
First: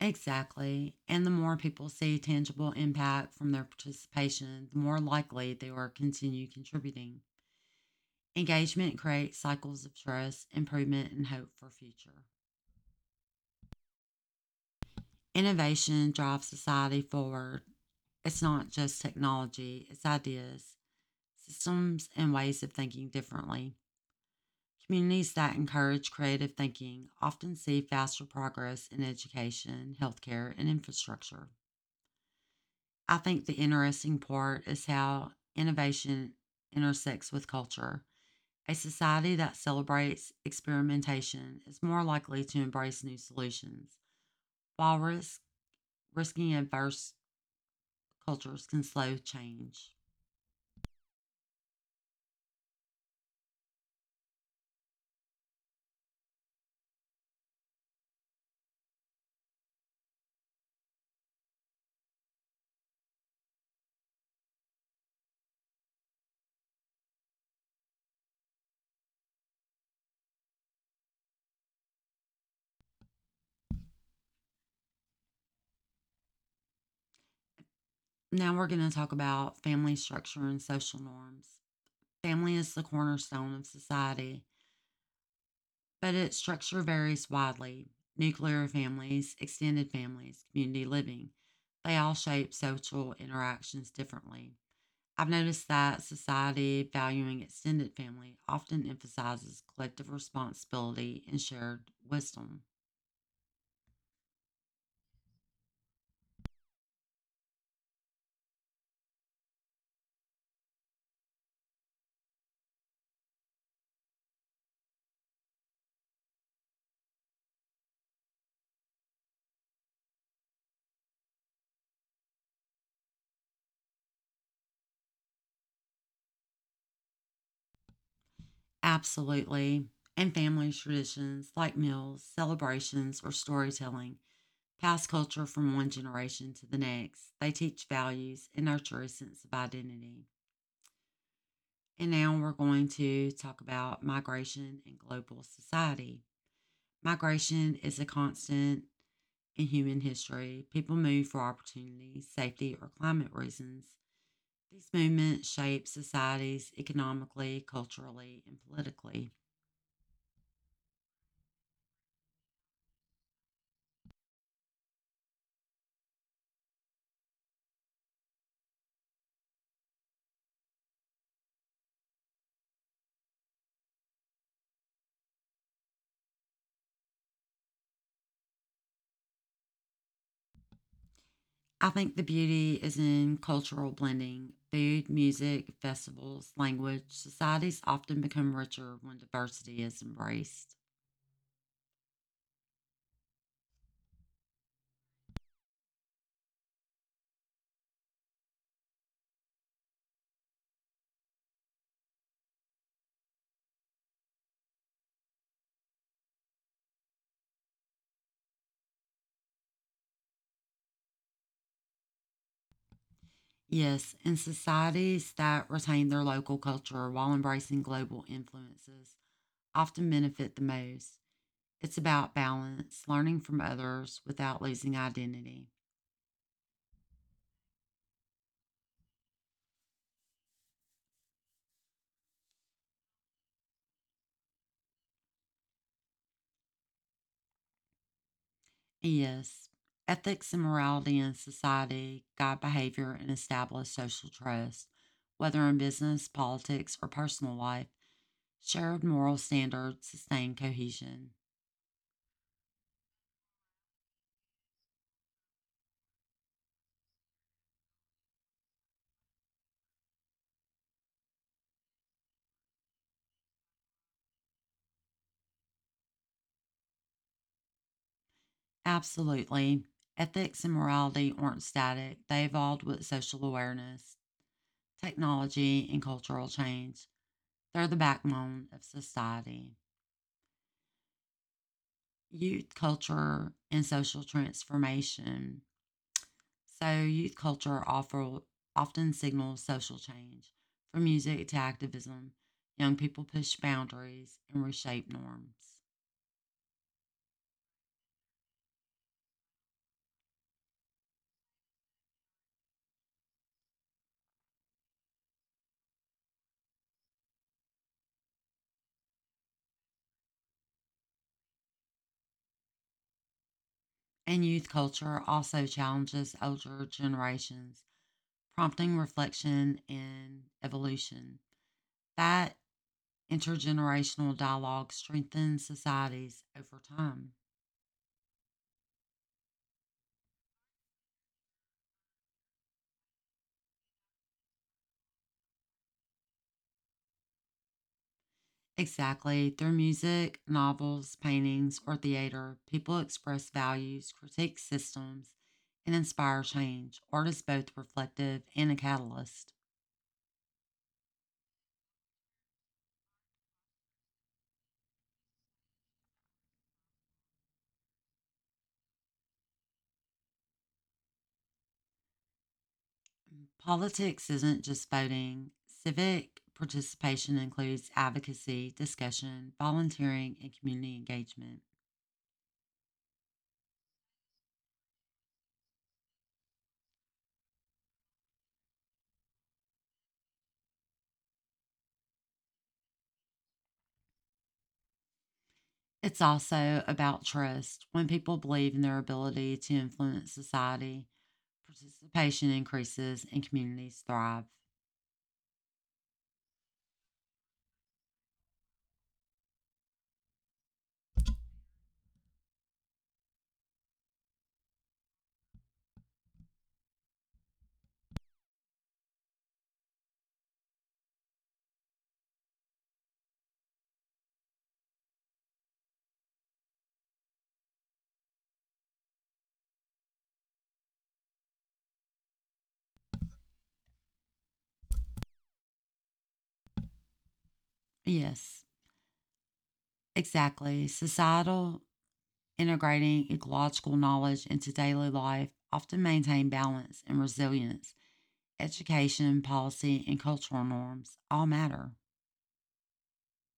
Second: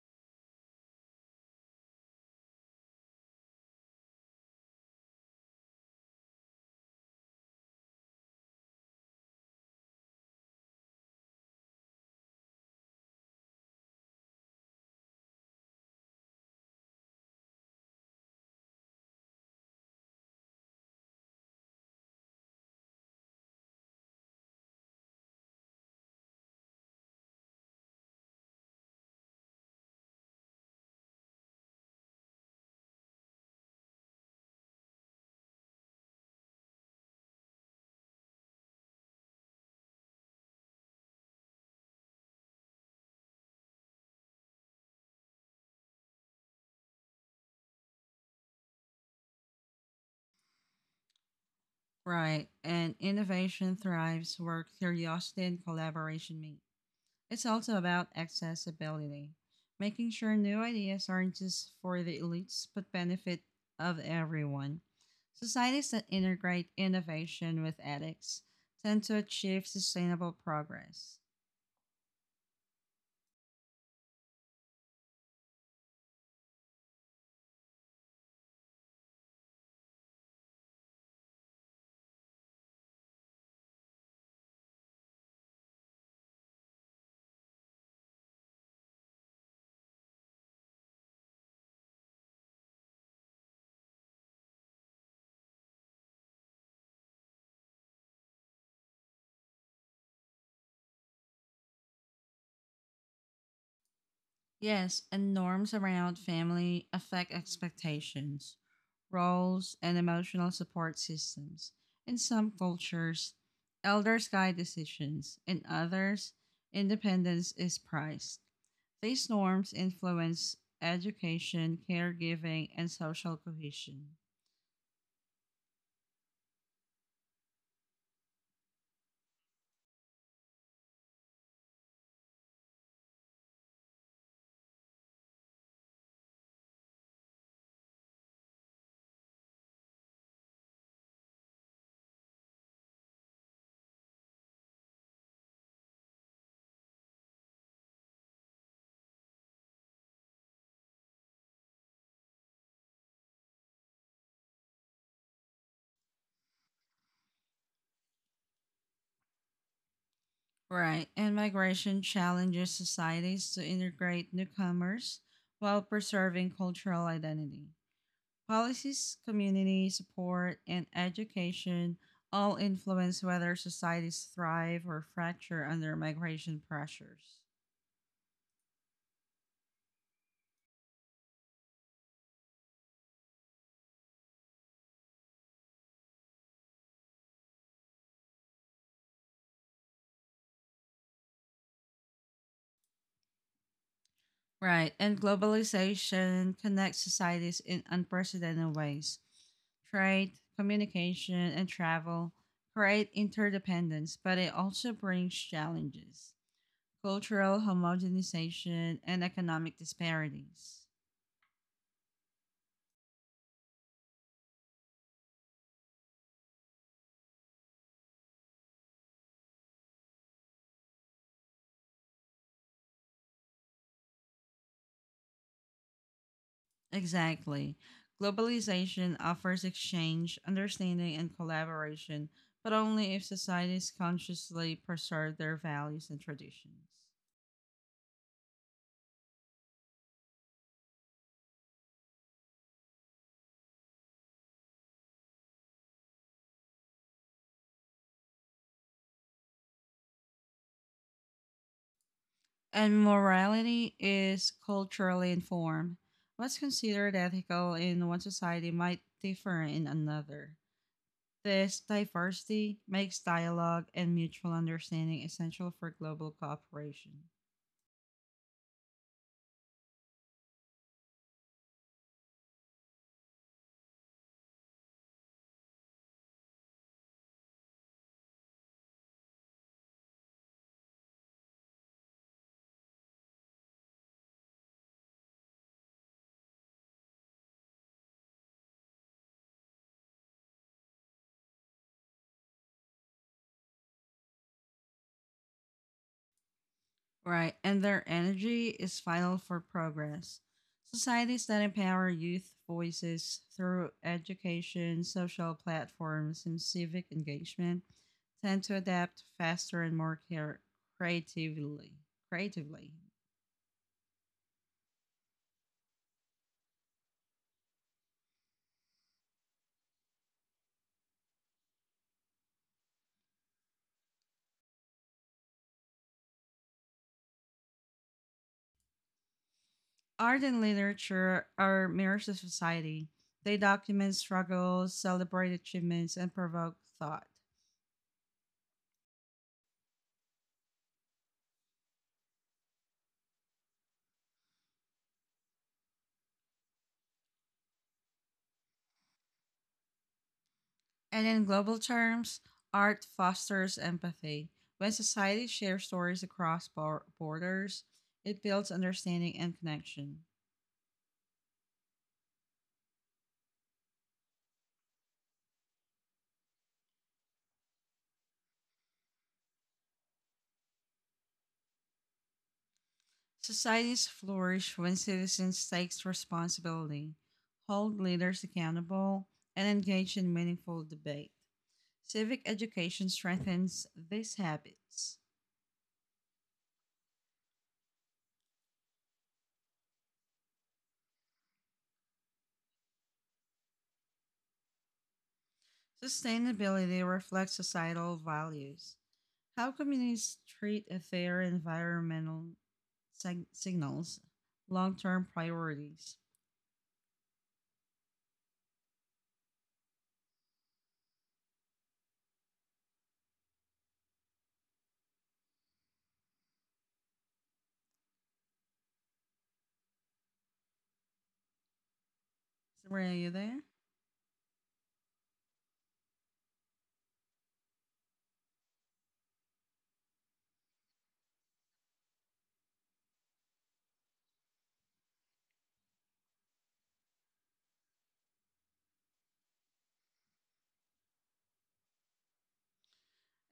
Exactly. And the more people see tangible impact from their participation, the more likely they are to continue contributing. Engagement creates cycles of trust, improvement, and hope for future. Innovation drives society forward. It's not just technology, it's ideas, systems, and ways of thinking differently. Communities that encourage creative thinking often see faster progress in education, healthcare, and infrastructure. I think the interesting part is how innovation intersects with culture. A society that celebrates experimentation is more likely to embrace new solutions, while risking adverse cultures can slow change.
Right. And innovation thrives where curiosity and collaboration meet. It's also about accessibility, making sure new ideas aren't just for the elites but benefit of everyone. Societies that integrate innovation with ethics tend to achieve sustainable progress.
Now we're going to talk about family structure and social norms. Family is the cornerstone of society, but its structure varies widely. Nuclear families, extended families, community living, they all shape social interactions differently. I've noticed that society valuing extended family often emphasizes collective responsibility and shared wisdom.
Yes, and norms around family affect expectations, roles, and emotional support systems. In some cultures, elders guide decisions; in others, independence is prized. These norms influence education, caregiving, and social cohesion.
Absolutely. And family traditions like meals, celebrations, or storytelling pass culture from one generation to the next. They teach values and nurture a sense of identity. And now we're going to talk about migration and global society. Migration is a constant in human history, people moved for opportunity, safety, or climate reasons. These movements shape societies economically, culturally, and politically.
Right, and migration challenges societies to integrate newcomers while preserving cultural identity. Policies, community support, and education all influence whether societies thrive or fracture under migration pressures.
I think the beauty is in cultural blending. Food, music, festivals, language, societies often become richer when diversity is embraced.
Right, and globalization connects societies in unprecedented ways. Trade, communication, and travel create interdependence, but it also brings challenges: cultural homogenization and economic disparities.
Yes, and societies that retain their local culture while embracing global influences often benefit the most. It's about balance, learning from others without losing identity.
Exactly. Globalization offers exchange, understanding, and collaboration, but only if societies consciously preserve their values and traditions.
Yes. Ethics and morality in society guide behavior and establish social trust. Whether in business, politics, or personal life, shared moral standards sustain cohesion.
And morality is culturally informed. What's considered ethical in one society might differ in another. This diversity makes dialogue and mutual understanding essential for global cooperation.
Absolutely. Ethics and morality aren't static, they evolved with social awareness, technology, and cultural change. They're the backbone of society. Youth culture and social transformation. So, youth culture often signals social change from music to activism. Young people push boundaries and reshape norms.
Right, and their energy is vital for progress. Societies that empower youth voices through education, social platforms, and civic engagement tend to adapt faster and more creatively. Creatively,
And youth culture also challenges older generations, prompting reflection and evolution. That intergenerational dialogue strengthens societies over time.
art and literature are mirrors of society. They document struggles, celebrate achievements, and provoke thought.
Exactly. Through music, novels, paintings, or theater, people express values, critique systems, and inspire change. Art is both reflective and a catalyst.
And in global terms, art fosters empathy. When society shares stories across borders, it builds understanding and connection.
Politics isn't just voting. Civic participation includes advocacy, discussion, volunteering, and community engagement.
Societies flourish when citizens take responsibility, hold leaders accountable, and engage in meaningful debate. Civic education strengthens these habits.
It's also about trust. When people believe in their ability to influence society, participation increases and communities thrive.
Sustainability reflects societal values. How communities treat their environmental signals long-term priorities. Sabrina, are you there?
Yes. Exactly. Societal integrating ecological knowledge into daily life often maintain balance and resilience. Education, policy, and cultural norms all matter.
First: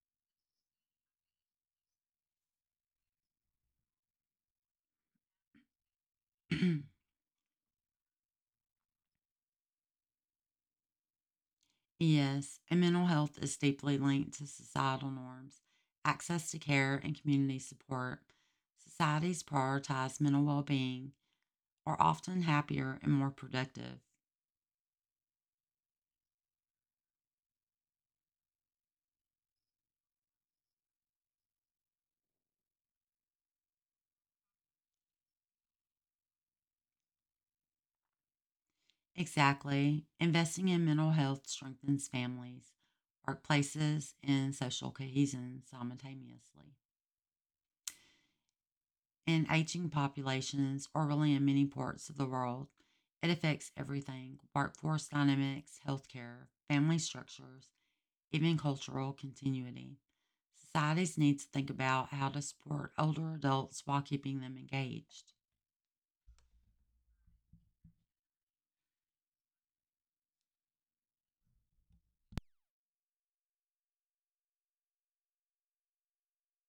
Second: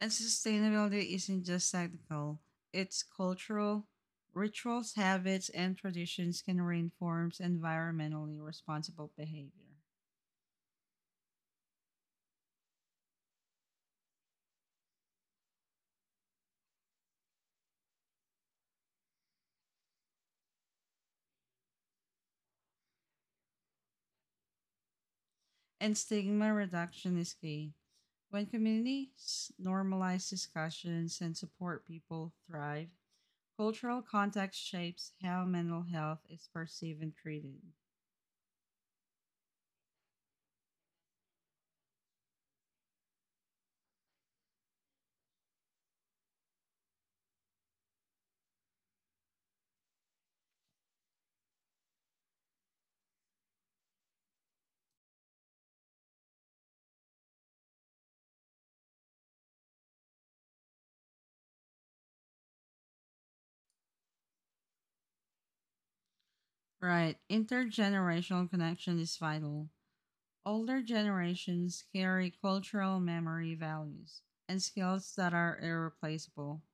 And sustainability isn't just technical; it's cultural. Rituals, habits, and traditions can reinforce environmentally responsible behavior.
Yes, and mental health is deeply linked to societal norms, access to care, and community support. Societies prioritize mental well being, are often happier and more productive.
And stigma reduction is key. When communities normalize discussions and support, people thrive. Cultural context shapes how mental health is perceived and treated.
Exactly. Investing in mental health strengthens families, workplaces, and social cohesion simultaneously. In aging populations, or really in many parts of the world, it affects everything workforce dynamics, healthcare, family structures, even cultural continuity. Societies need to think about how to support older adults while keeping them engaged.
Right, intergenerational connection is vital. Older generations carry cultural memory, values, and skills that are irreplaceable.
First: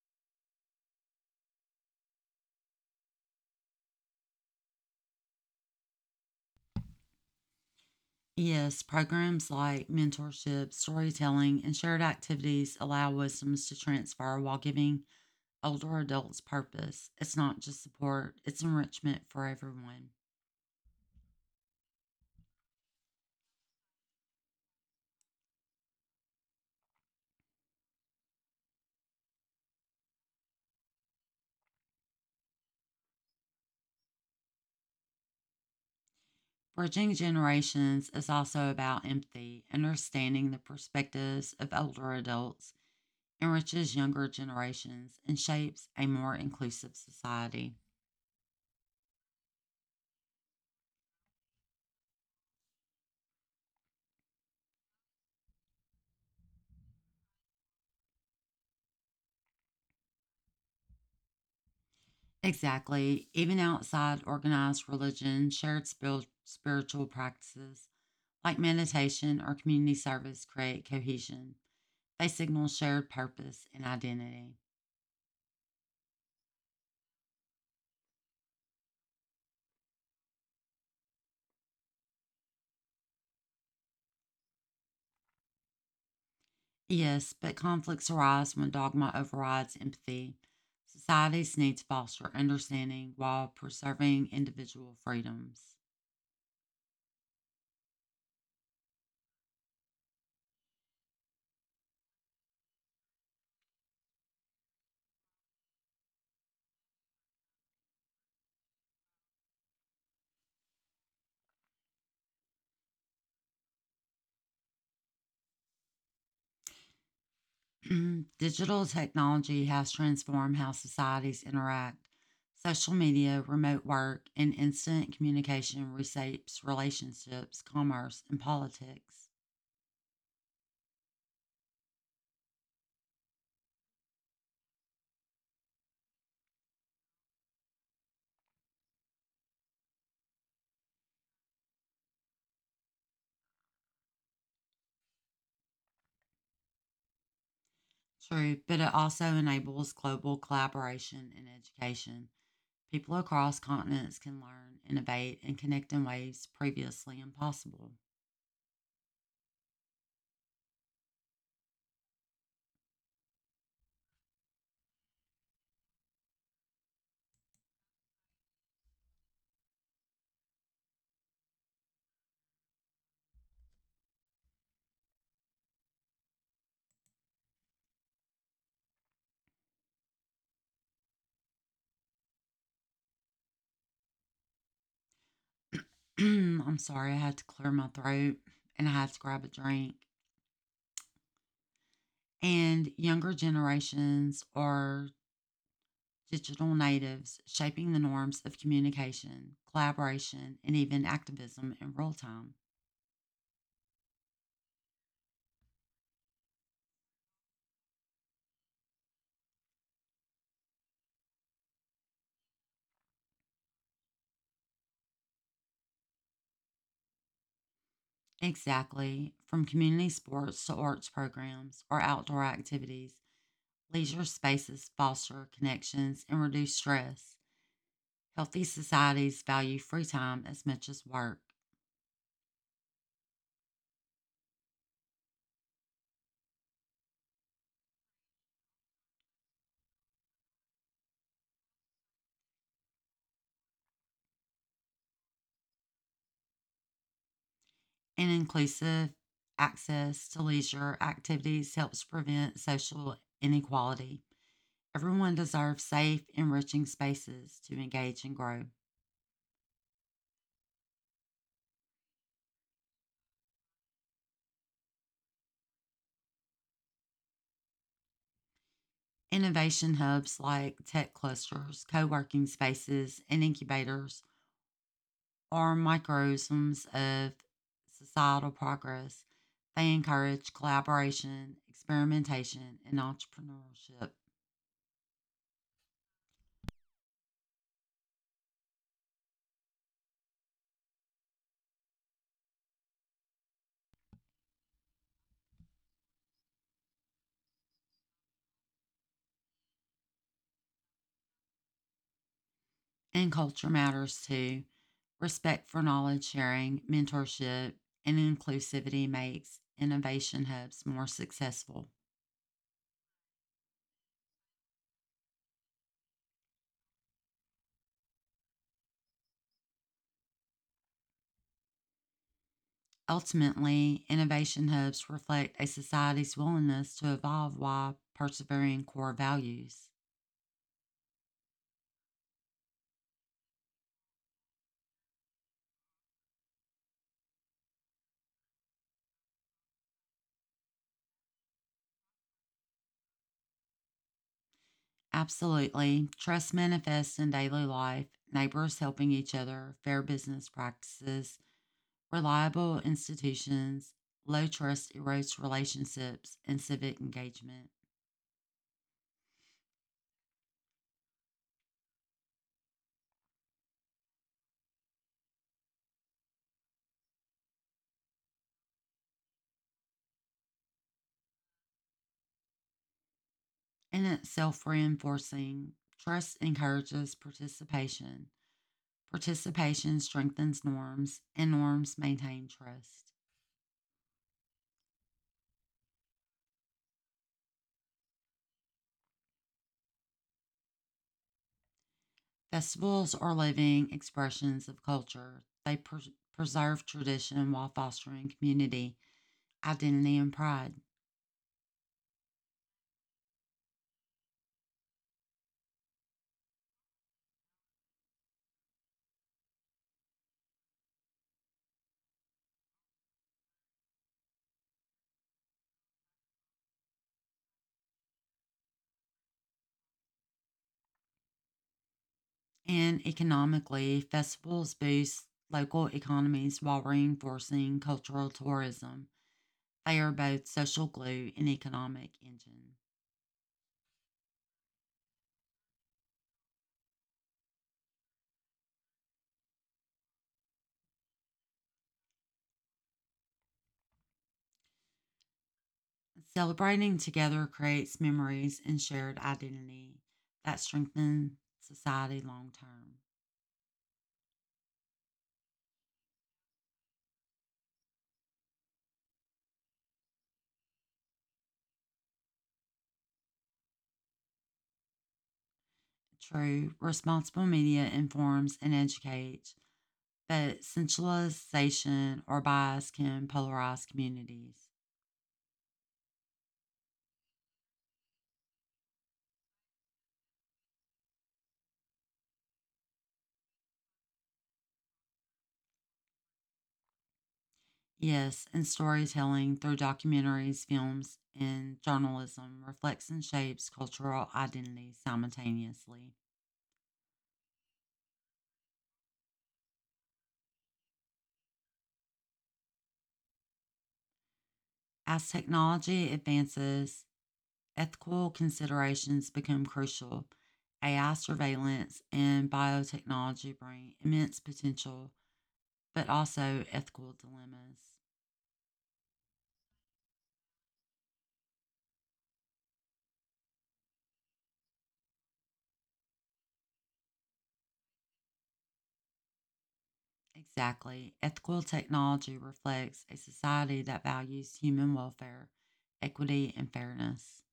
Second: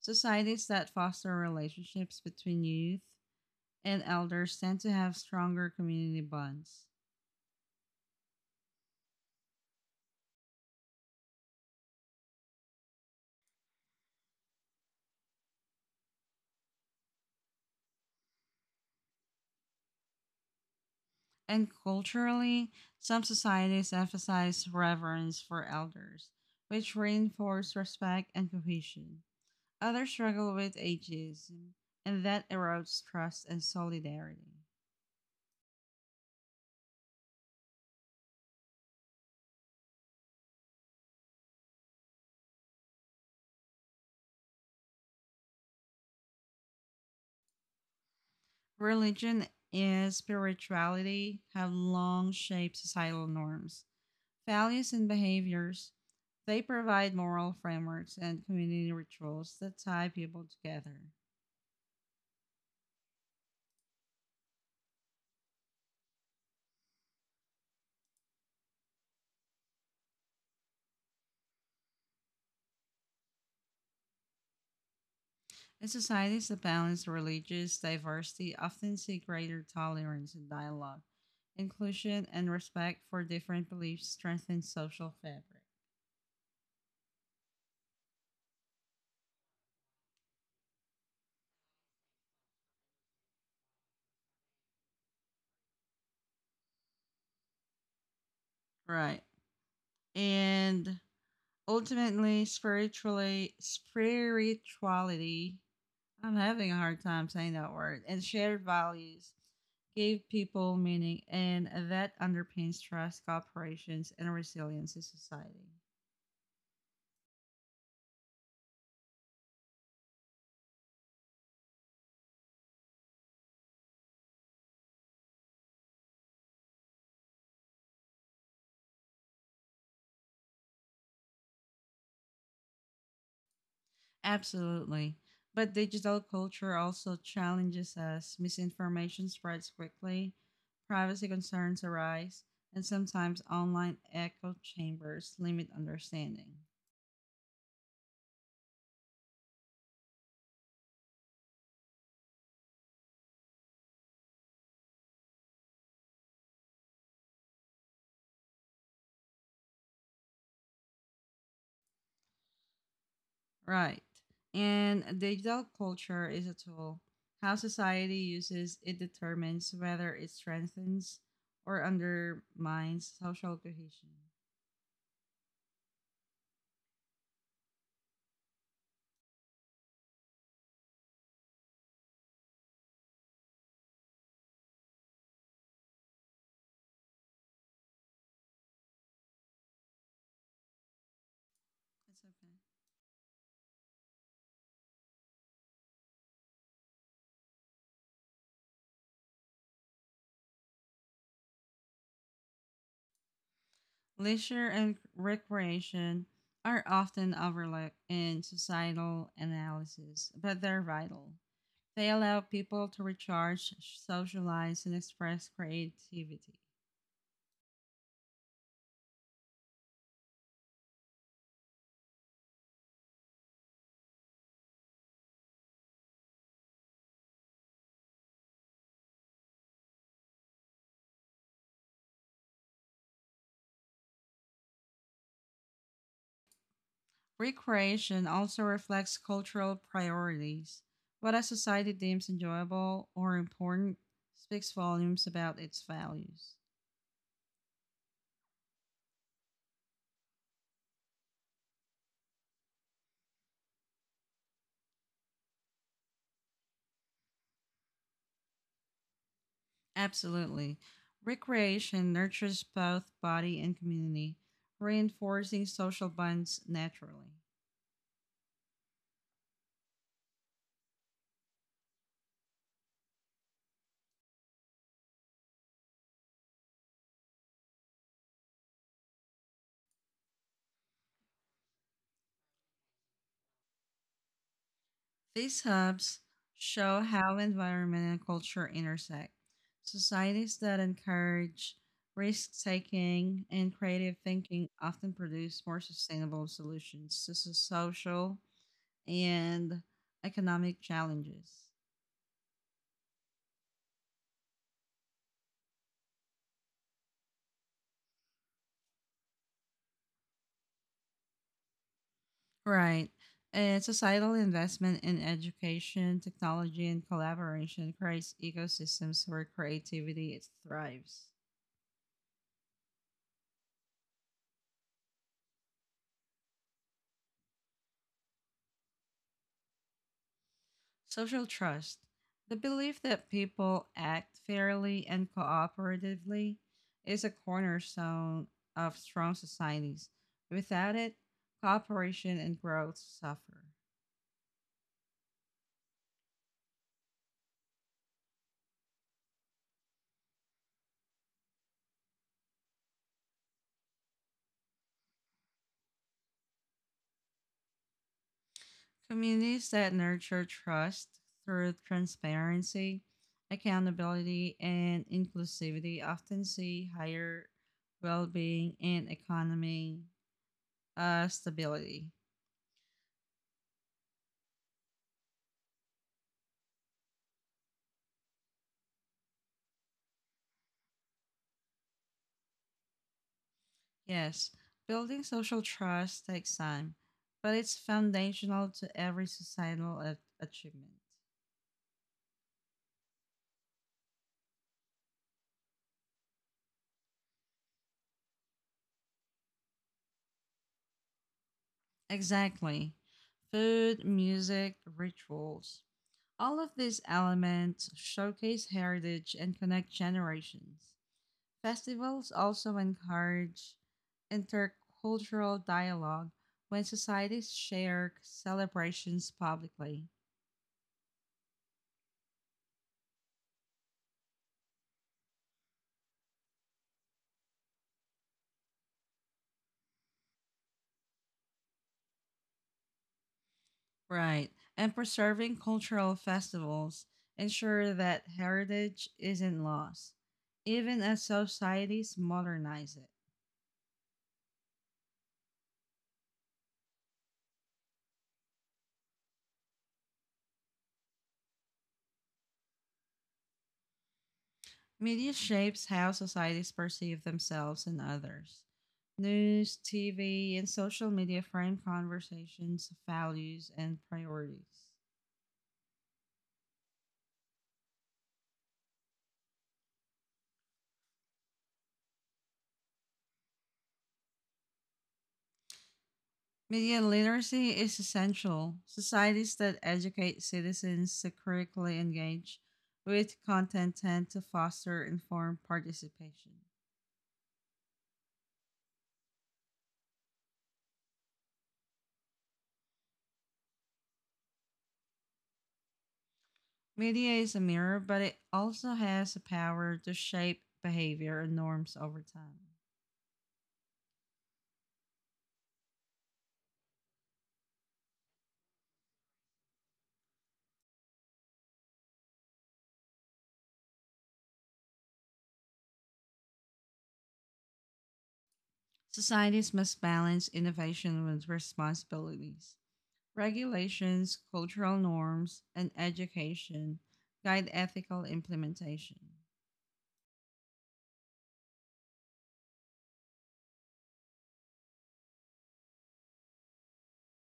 Societies that foster relationships between youth and elders tend to have stronger community bonds.
Yes, programs like mentorship, storytelling, and shared activities allow wisdoms to transfer while giving older adults purpose. It's not just support, it's enrichment for everyone.
And culturally, some societies emphasize reverence for elders, which reinforce respect and cohesion. Others struggle with ageism, and that erodes trust and solidarity.
Bridging generations is also about empathy. Understanding the perspectives of older adults enriches younger generations and shapes a more inclusive society.
Religion and spirituality have long shaped societal norms, values, and behaviors. They provide moral frameworks and community rituals that tie people together.
Exactly. Even outside organized religion, shared spiritual practices like meditation or community service, create cohesion. They signal shared purpose and identity.
In societies that balance religious diversity often see greater tolerance and dialogue. Inclusion and respect for different beliefs strengthen social fabric.
Yes, but conflicts arise when dogma overrides empathy. Societies need to foster understanding while preserving individual freedoms.
Right. And ultimately, spiritually spirituality, I'm having a hard time saying that word, and shared values gave people meaning, and that underpins trust, cooperations, and resilience in society.
Digital technology has transformed how societies interact. Social media, remote work, and instant communication reshapes relationships, commerce, and politics.
Absolutely. But digital culture also challenges us. Misinformation spreads quickly, privacy concerns arise, and sometimes online echo chambers limit understanding.
True, but it also enables global collaboration in education. People across continents can learn, innovate, and connect in ways previously impossible.
Right. And digital culture is a tool. How society uses it determines whether it strengthens or undermines social cohesion.
I'm sorry, I had to clear my throat and I had to grab a drink.
That's okay.
And younger generations are digital natives, shaping the norms of communication, collaboration, and even activism in real time.
Leisure and recreation are often overlooked in societal analysis, but they're vital. They allow people to recharge, socialize, and express creativity.
Exactly. From community sports to arts programs or outdoor activities, leisure spaces foster connections and reduce stress. Healthy societies value free time as much as work.
Recreation also reflects cultural priorities. What a society deems enjoyable or important speaks volumes about its values.
And inclusive access to leisure activities helps prevent social inequality. Everyone deserves safe, enriching spaces to engage and grow.
Absolutely. Recreation nurtures both body and community, reinforcing social bonds naturally.
Innovation hubs like tech clusters, co working spaces, and incubators are microcosms of societal progress. They encourage collaboration, experimentation, and entrepreneurship.
These hubs show how environment and culture intersect. Societies that encourage risk taking and creative thinking often produce more sustainable solutions to social and economic challenges.
And culture matters too. Respect for knowledge sharing, mentorship, and inclusivity makes innovation hubs more successful.
Right. And societal investment in education, technology, and collaboration creates ecosystems where creativity thrives.
Ultimately, innovation hubs reflect a society's willingness to evolve while persevering core values.
Social trust, the belief that people act fairly and cooperatively, is a cornerstone of strong societies. Without it, cooperation and growth suffer.
Absolutely. Trust manifests in daily life, neighbors helping each other, fair business practices, reliable institutions. Low trust erodes relationships and civic engagement.
Communities that nurture trust through transparency, accountability, and inclusivity often see higher well being and economy stability.
And it's self reinforcing. Trust encourages participation. Participation strengthens norms, and norms maintain trust.
Yes, building social trust takes time, but it's foundational to every societal achievement.
Festivals are living expressions of culture. They preserve tradition while fostering community, identity, and pride.
Exactly. Food, music, rituals. All of these elements showcase heritage and connect generations. Festivals also encourage intercultural dialogue when societies share celebrations publicly.
And economically, festivals boost local economies while reinforcing cultural tourism. They are both social glue and economic engine.
Right. And preserving cultural festivals ensure that heritage isn't lost, even as societies modernize it.
Celebrating together creates memories and shared identity that strengthen society long term.
Media shapes how societies perceive themselves and others. News, TV, and social media frame conversations, values, and priorities.
True, responsible media informs and educates, but sensationalization or bias can polarize communities.
Media literacy is essential. Societies that educate citizens to critically engage with content tend to foster informed participation.
Yes, and storytelling through documentaries, films, and journalism reflects and shapes cultural identity simultaneously.
Media is a mirror, but it also has the power to shape behavior and norms over time.
As technology advances, ethical considerations become crucial. AI surveillance and biotechnology bring immense potential, but also ethical dilemmas.
Societies must balance innovation with responsibilities. Regulations, cultural norms, and education guide ethical implementation.
Exactly. Ethical technology reflects a society that values human welfare, equity, and fairness.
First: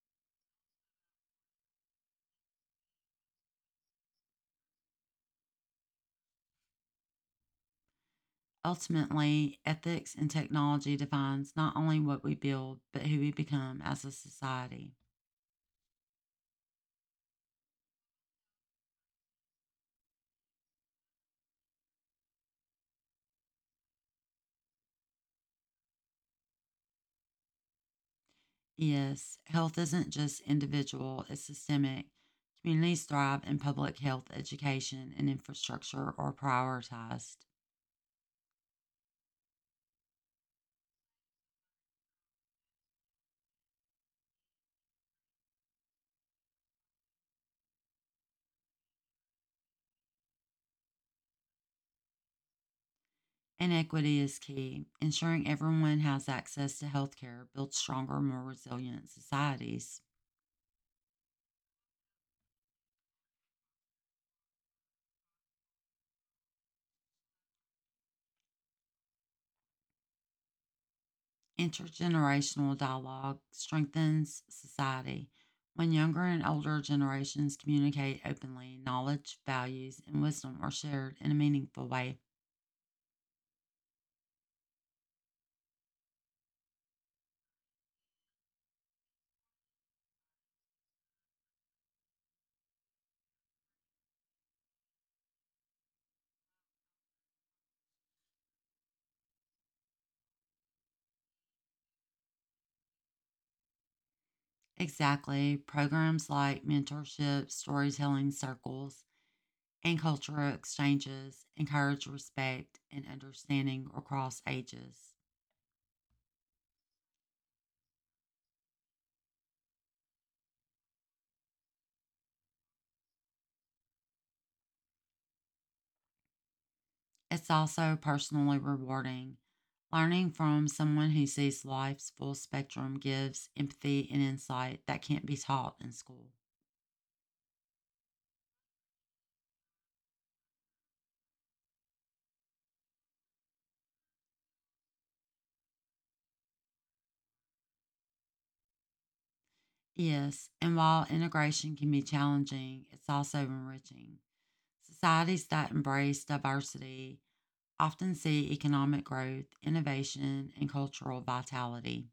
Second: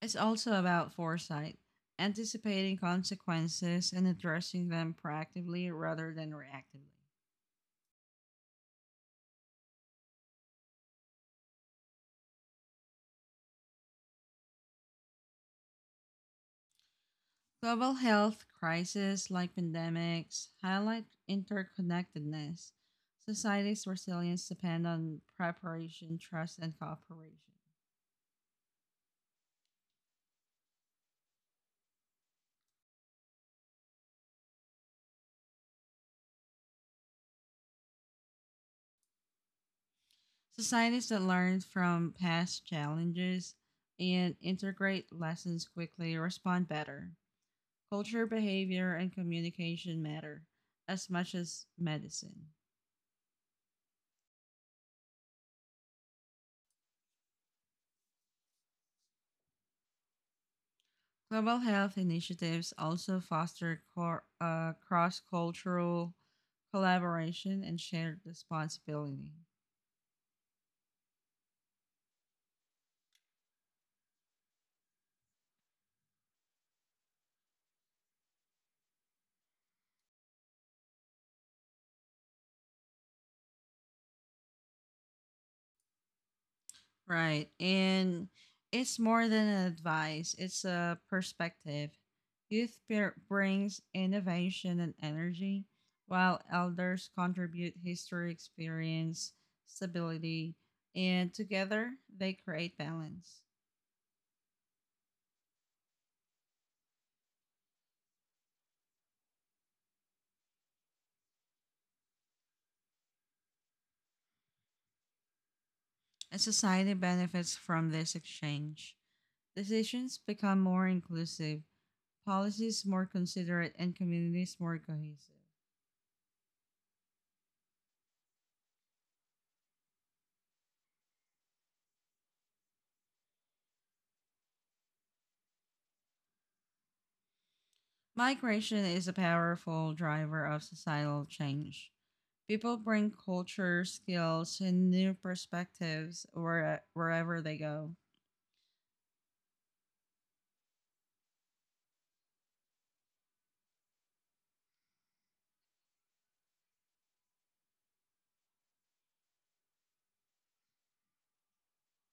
It's also about foresight, anticipating consequences and addressing them proactively rather than reactively.
Ultimately, ethics and technology defines not only what we build, but who we become as a society.
Global health crises like pandemics highlight interconnectedness. Society's resilience depend on preparation, trust, and cooperation.
Yes, health isn't just individual, it's systemic. Communities thrive in public health education and infrastructure are prioritized.
Societies that learn from past challenges and integrate lessons quickly respond better. Culture, behavior, and communication matter as much as medicine.
And equity is key. Ensuring everyone has access to healthcare builds stronger, more resilient societies.
Global health initiatives also foster cross cultural collaboration and shared responsibility.
Intergenerational dialogue strengthens society. When younger and older generations communicate openly, knowledge, values, and wisdom are shared in a meaningful way.
Right. And it's more than advice, it's a perspective. Youth brings innovation and energy, while elders contribute history, experience, stability, and together they create balance.
Exactly. Programs like mentorship, storytelling circles, and cultural exchanges encourage respect and understanding across ages.
A society benefits from this exchange. Decisions become more inclusive, policies more considerate, and communities more cohesive.
It's also personally rewarding. Learning from someone who sees life's full spectrum gives empathy and insight that can't be taught in school.
Migration is a powerful driver of societal change. People bring culture, skills, and new perspectives wherever they go.
Yes, and while integration can be challenging, it's also enriching. Societies that embrace diversity often see economic growth, innovation, and cultural vitality.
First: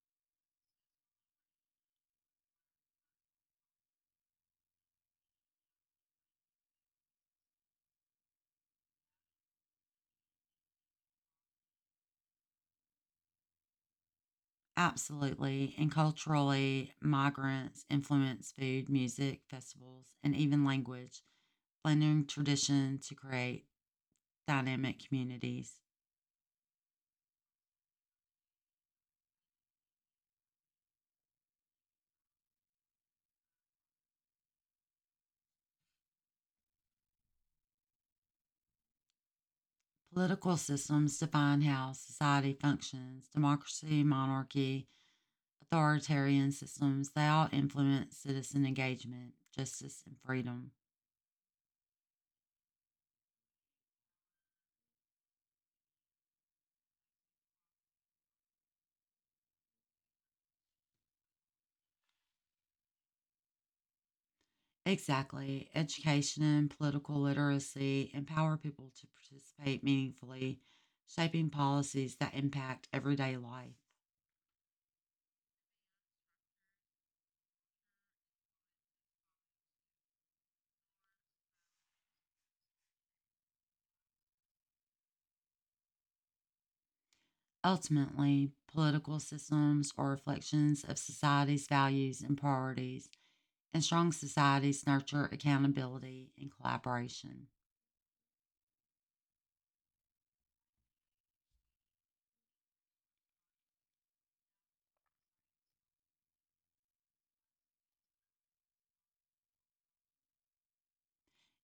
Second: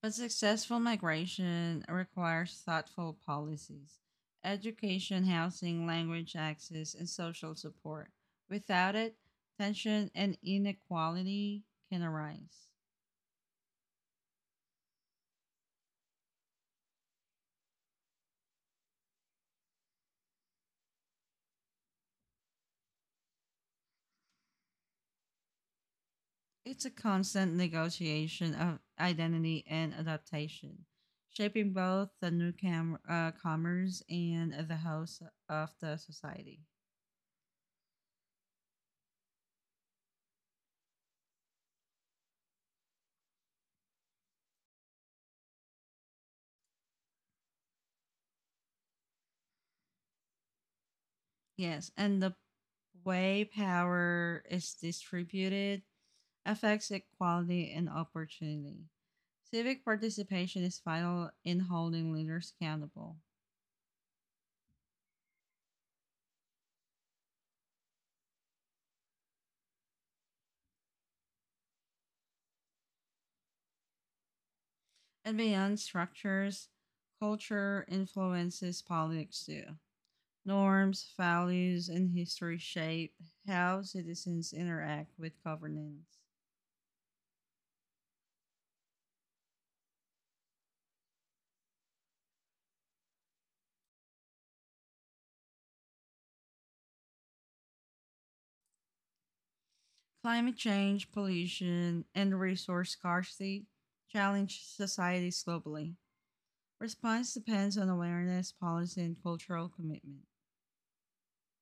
But successful migration requires thoughtful policies, education, housing, language access, and social support. Without it, tension and inequality can arise.
Absolutely, and culturally, migrants influence food, music, festivals, and even language, blending tradition to create dynamic communities.
It's a constant negotiation of identity and adaptation, shaping both the newcomer comers and the host of the society.
Political systems define how society functions democracy, monarchy, authoritarian systems, they all influence citizen engagement, justice, and freedom.
Yes, and the way power is distributed affects equality and opportunity. Civic participation is vital in holding leaders accountable.
Exactly. Education and political literacy empower people to participate meaningfully, shaping policies that impact everyday life.
And beyond structures, culture influences politics too. Norms, values, and history shape how citizens interact with governance.
Ultimately, political systems are reflections of society's values and priorities, and strong societies nurture accountability and collaboration.
Climate change, pollution, and resource scarcity challenge societies globally. Response depends on awareness, policy, and cultural commitment.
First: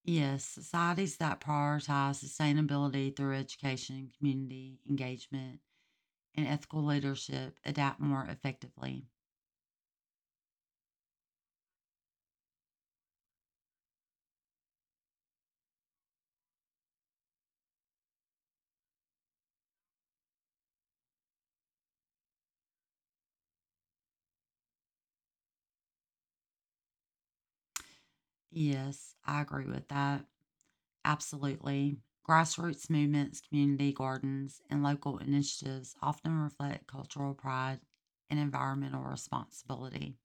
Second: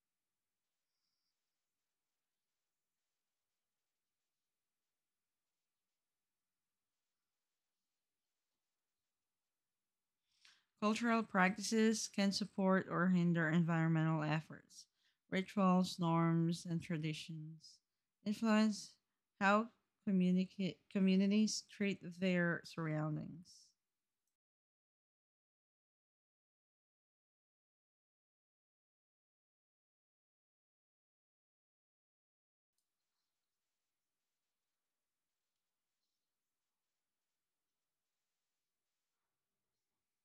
Yes, societies that prioritize sustainability through education, community engagement, and ethical leadership adapt more effectively.
Cultural practices can support or hinder environmental efforts. Rituals, norms, and traditions influence how communities treat their surroundings.
Yes, I agree with that. Absolutely. Grassroots movements, community gardens, and local initiatives often reflect cultural pride and environmental responsibility.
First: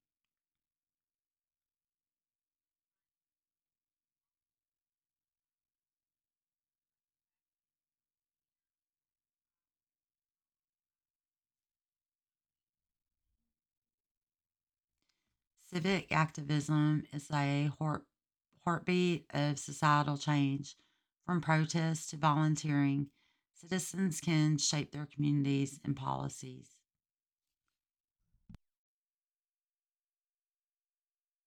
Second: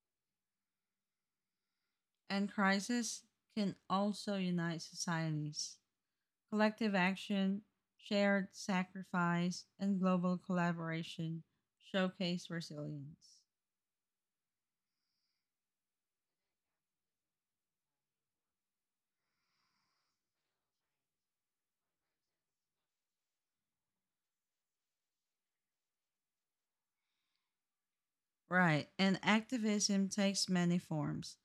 And crisis can also unite societies. Collective action, shared sacrifice, and global collaboration showcase resilience.
Civic activism is a heartbeat of societal change. From protests to volunteering, citizens can shape their communities and policies.
Right, and activism takes many forms:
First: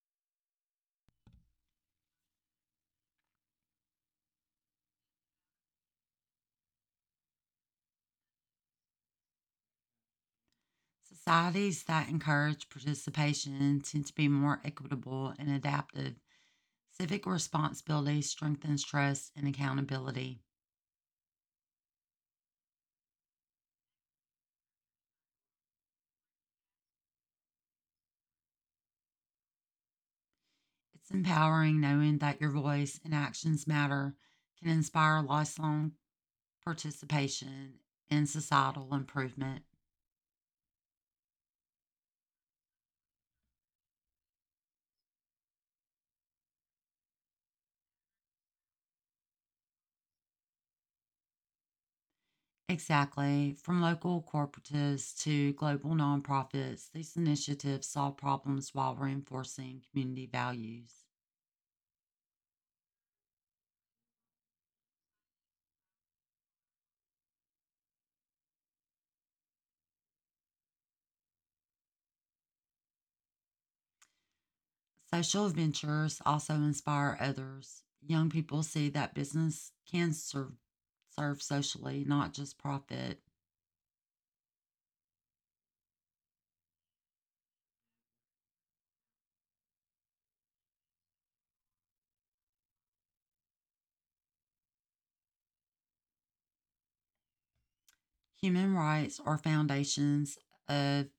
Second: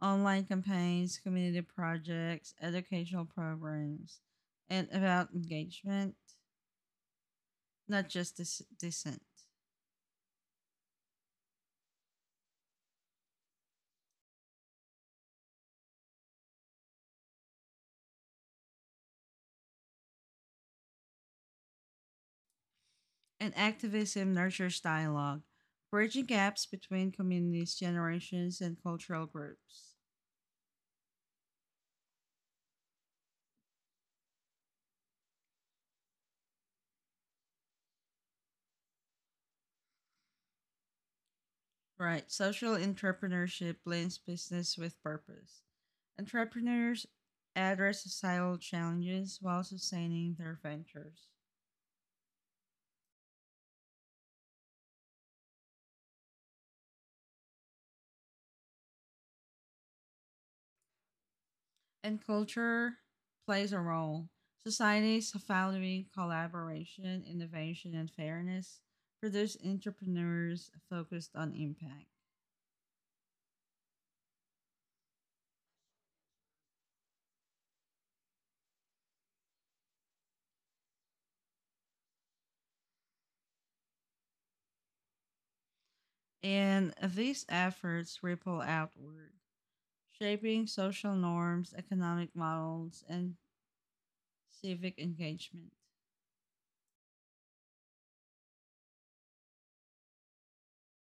online campaigns, community projects, educational programs, and about engagement, not just this descent.
Societies that encourage participation tend to be more equitable and adaptive. Civic responsibility strengthens trust and accountability.
And activism nurtures dialogue, bridging gaps between communities, generations, and cultural groups.
It's empowering knowing that your voice and actions matter can inspire lifelong participation in societal improvement.
Right, social entrepreneurship blends business with purpose. Entrepreneurs address societal challenges while sustaining their ventures.
Exactly. From local cooperatives to global nonprofits, these initiatives solve problems while reinforcing community values.
And culture plays a role. Societies valuing collaboration, innovation, and fairness produce entrepreneurs focused on impact.
Social ventures also inspire others. Young people see that business can serve socially, not just profit.
And these efforts ripple outward, shaping social norms, economic models, and civic engagement.
Human rights are foundations of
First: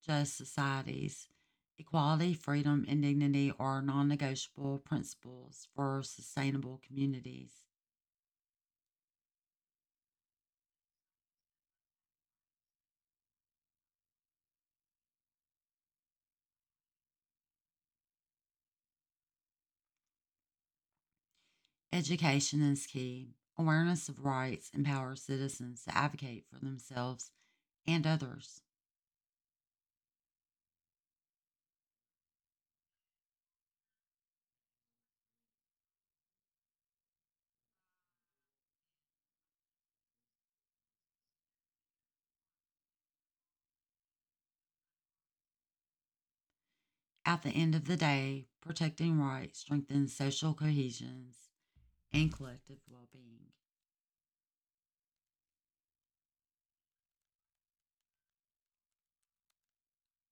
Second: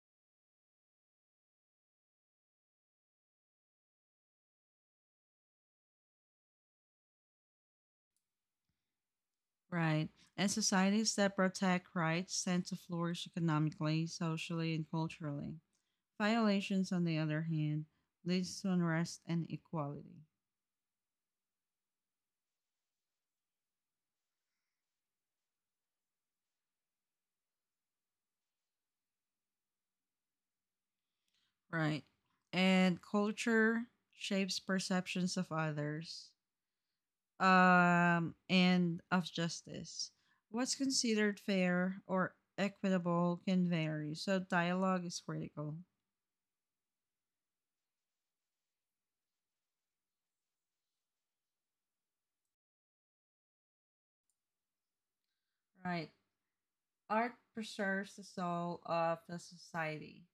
just societies. Equality, freedom, and dignity are non negotiable principles for sustainable communities.
Right. And societies that protect rights tend to flourish economically, socially, and culturally. Violations, on the other hand, leads to unrest and inequality.
Education is key. Awareness of rights empowers citizens to advocate for themselves and others.
Right. And culture shapes perceptions of others and of justice. What's considered fair or equitable can vary, so dialogue is critical.
At the end of the day, protecting rights strengthens social cohesions and collective well being.
Right. Art preserves the soul of the society.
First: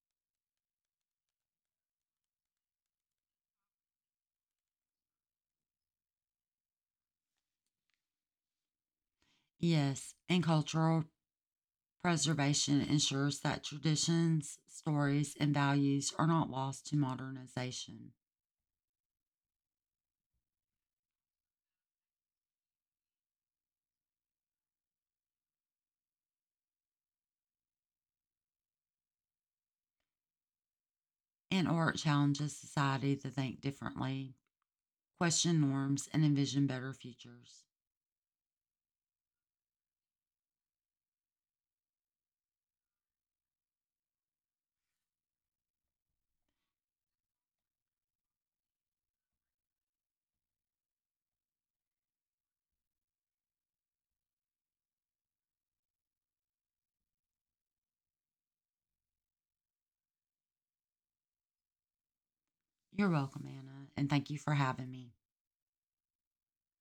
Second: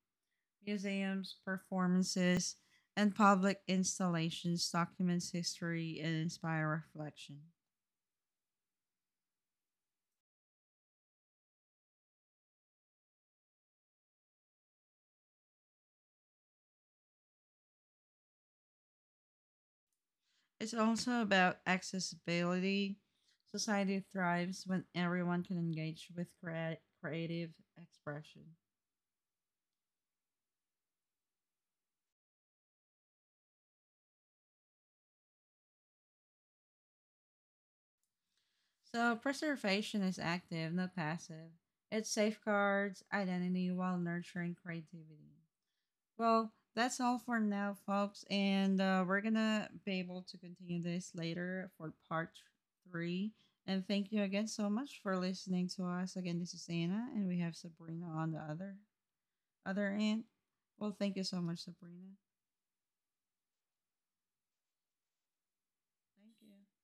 Museums, performances, and public installations documents history and inspire reflection.
Yes, and cultural preservation ensures that traditions, stories, and values are not lost to modernization.
It's also about accessibility. Society thrives when everyone can engage with creative expression.
And art challenges society to think differently, question norms, and envision better futures.
So, preservation is active, not passive. It safeguards identity while nurturing creativity. Well, that's all for now, folks. And we're going to be able to continue this later for part three. And thank you again so much for listening to us. Again, this is Anna, and we have Sabrina on the other end. Well, thank you so much, Sabrina.
You're welcome, Anna, and thank you for having me.
Thank you.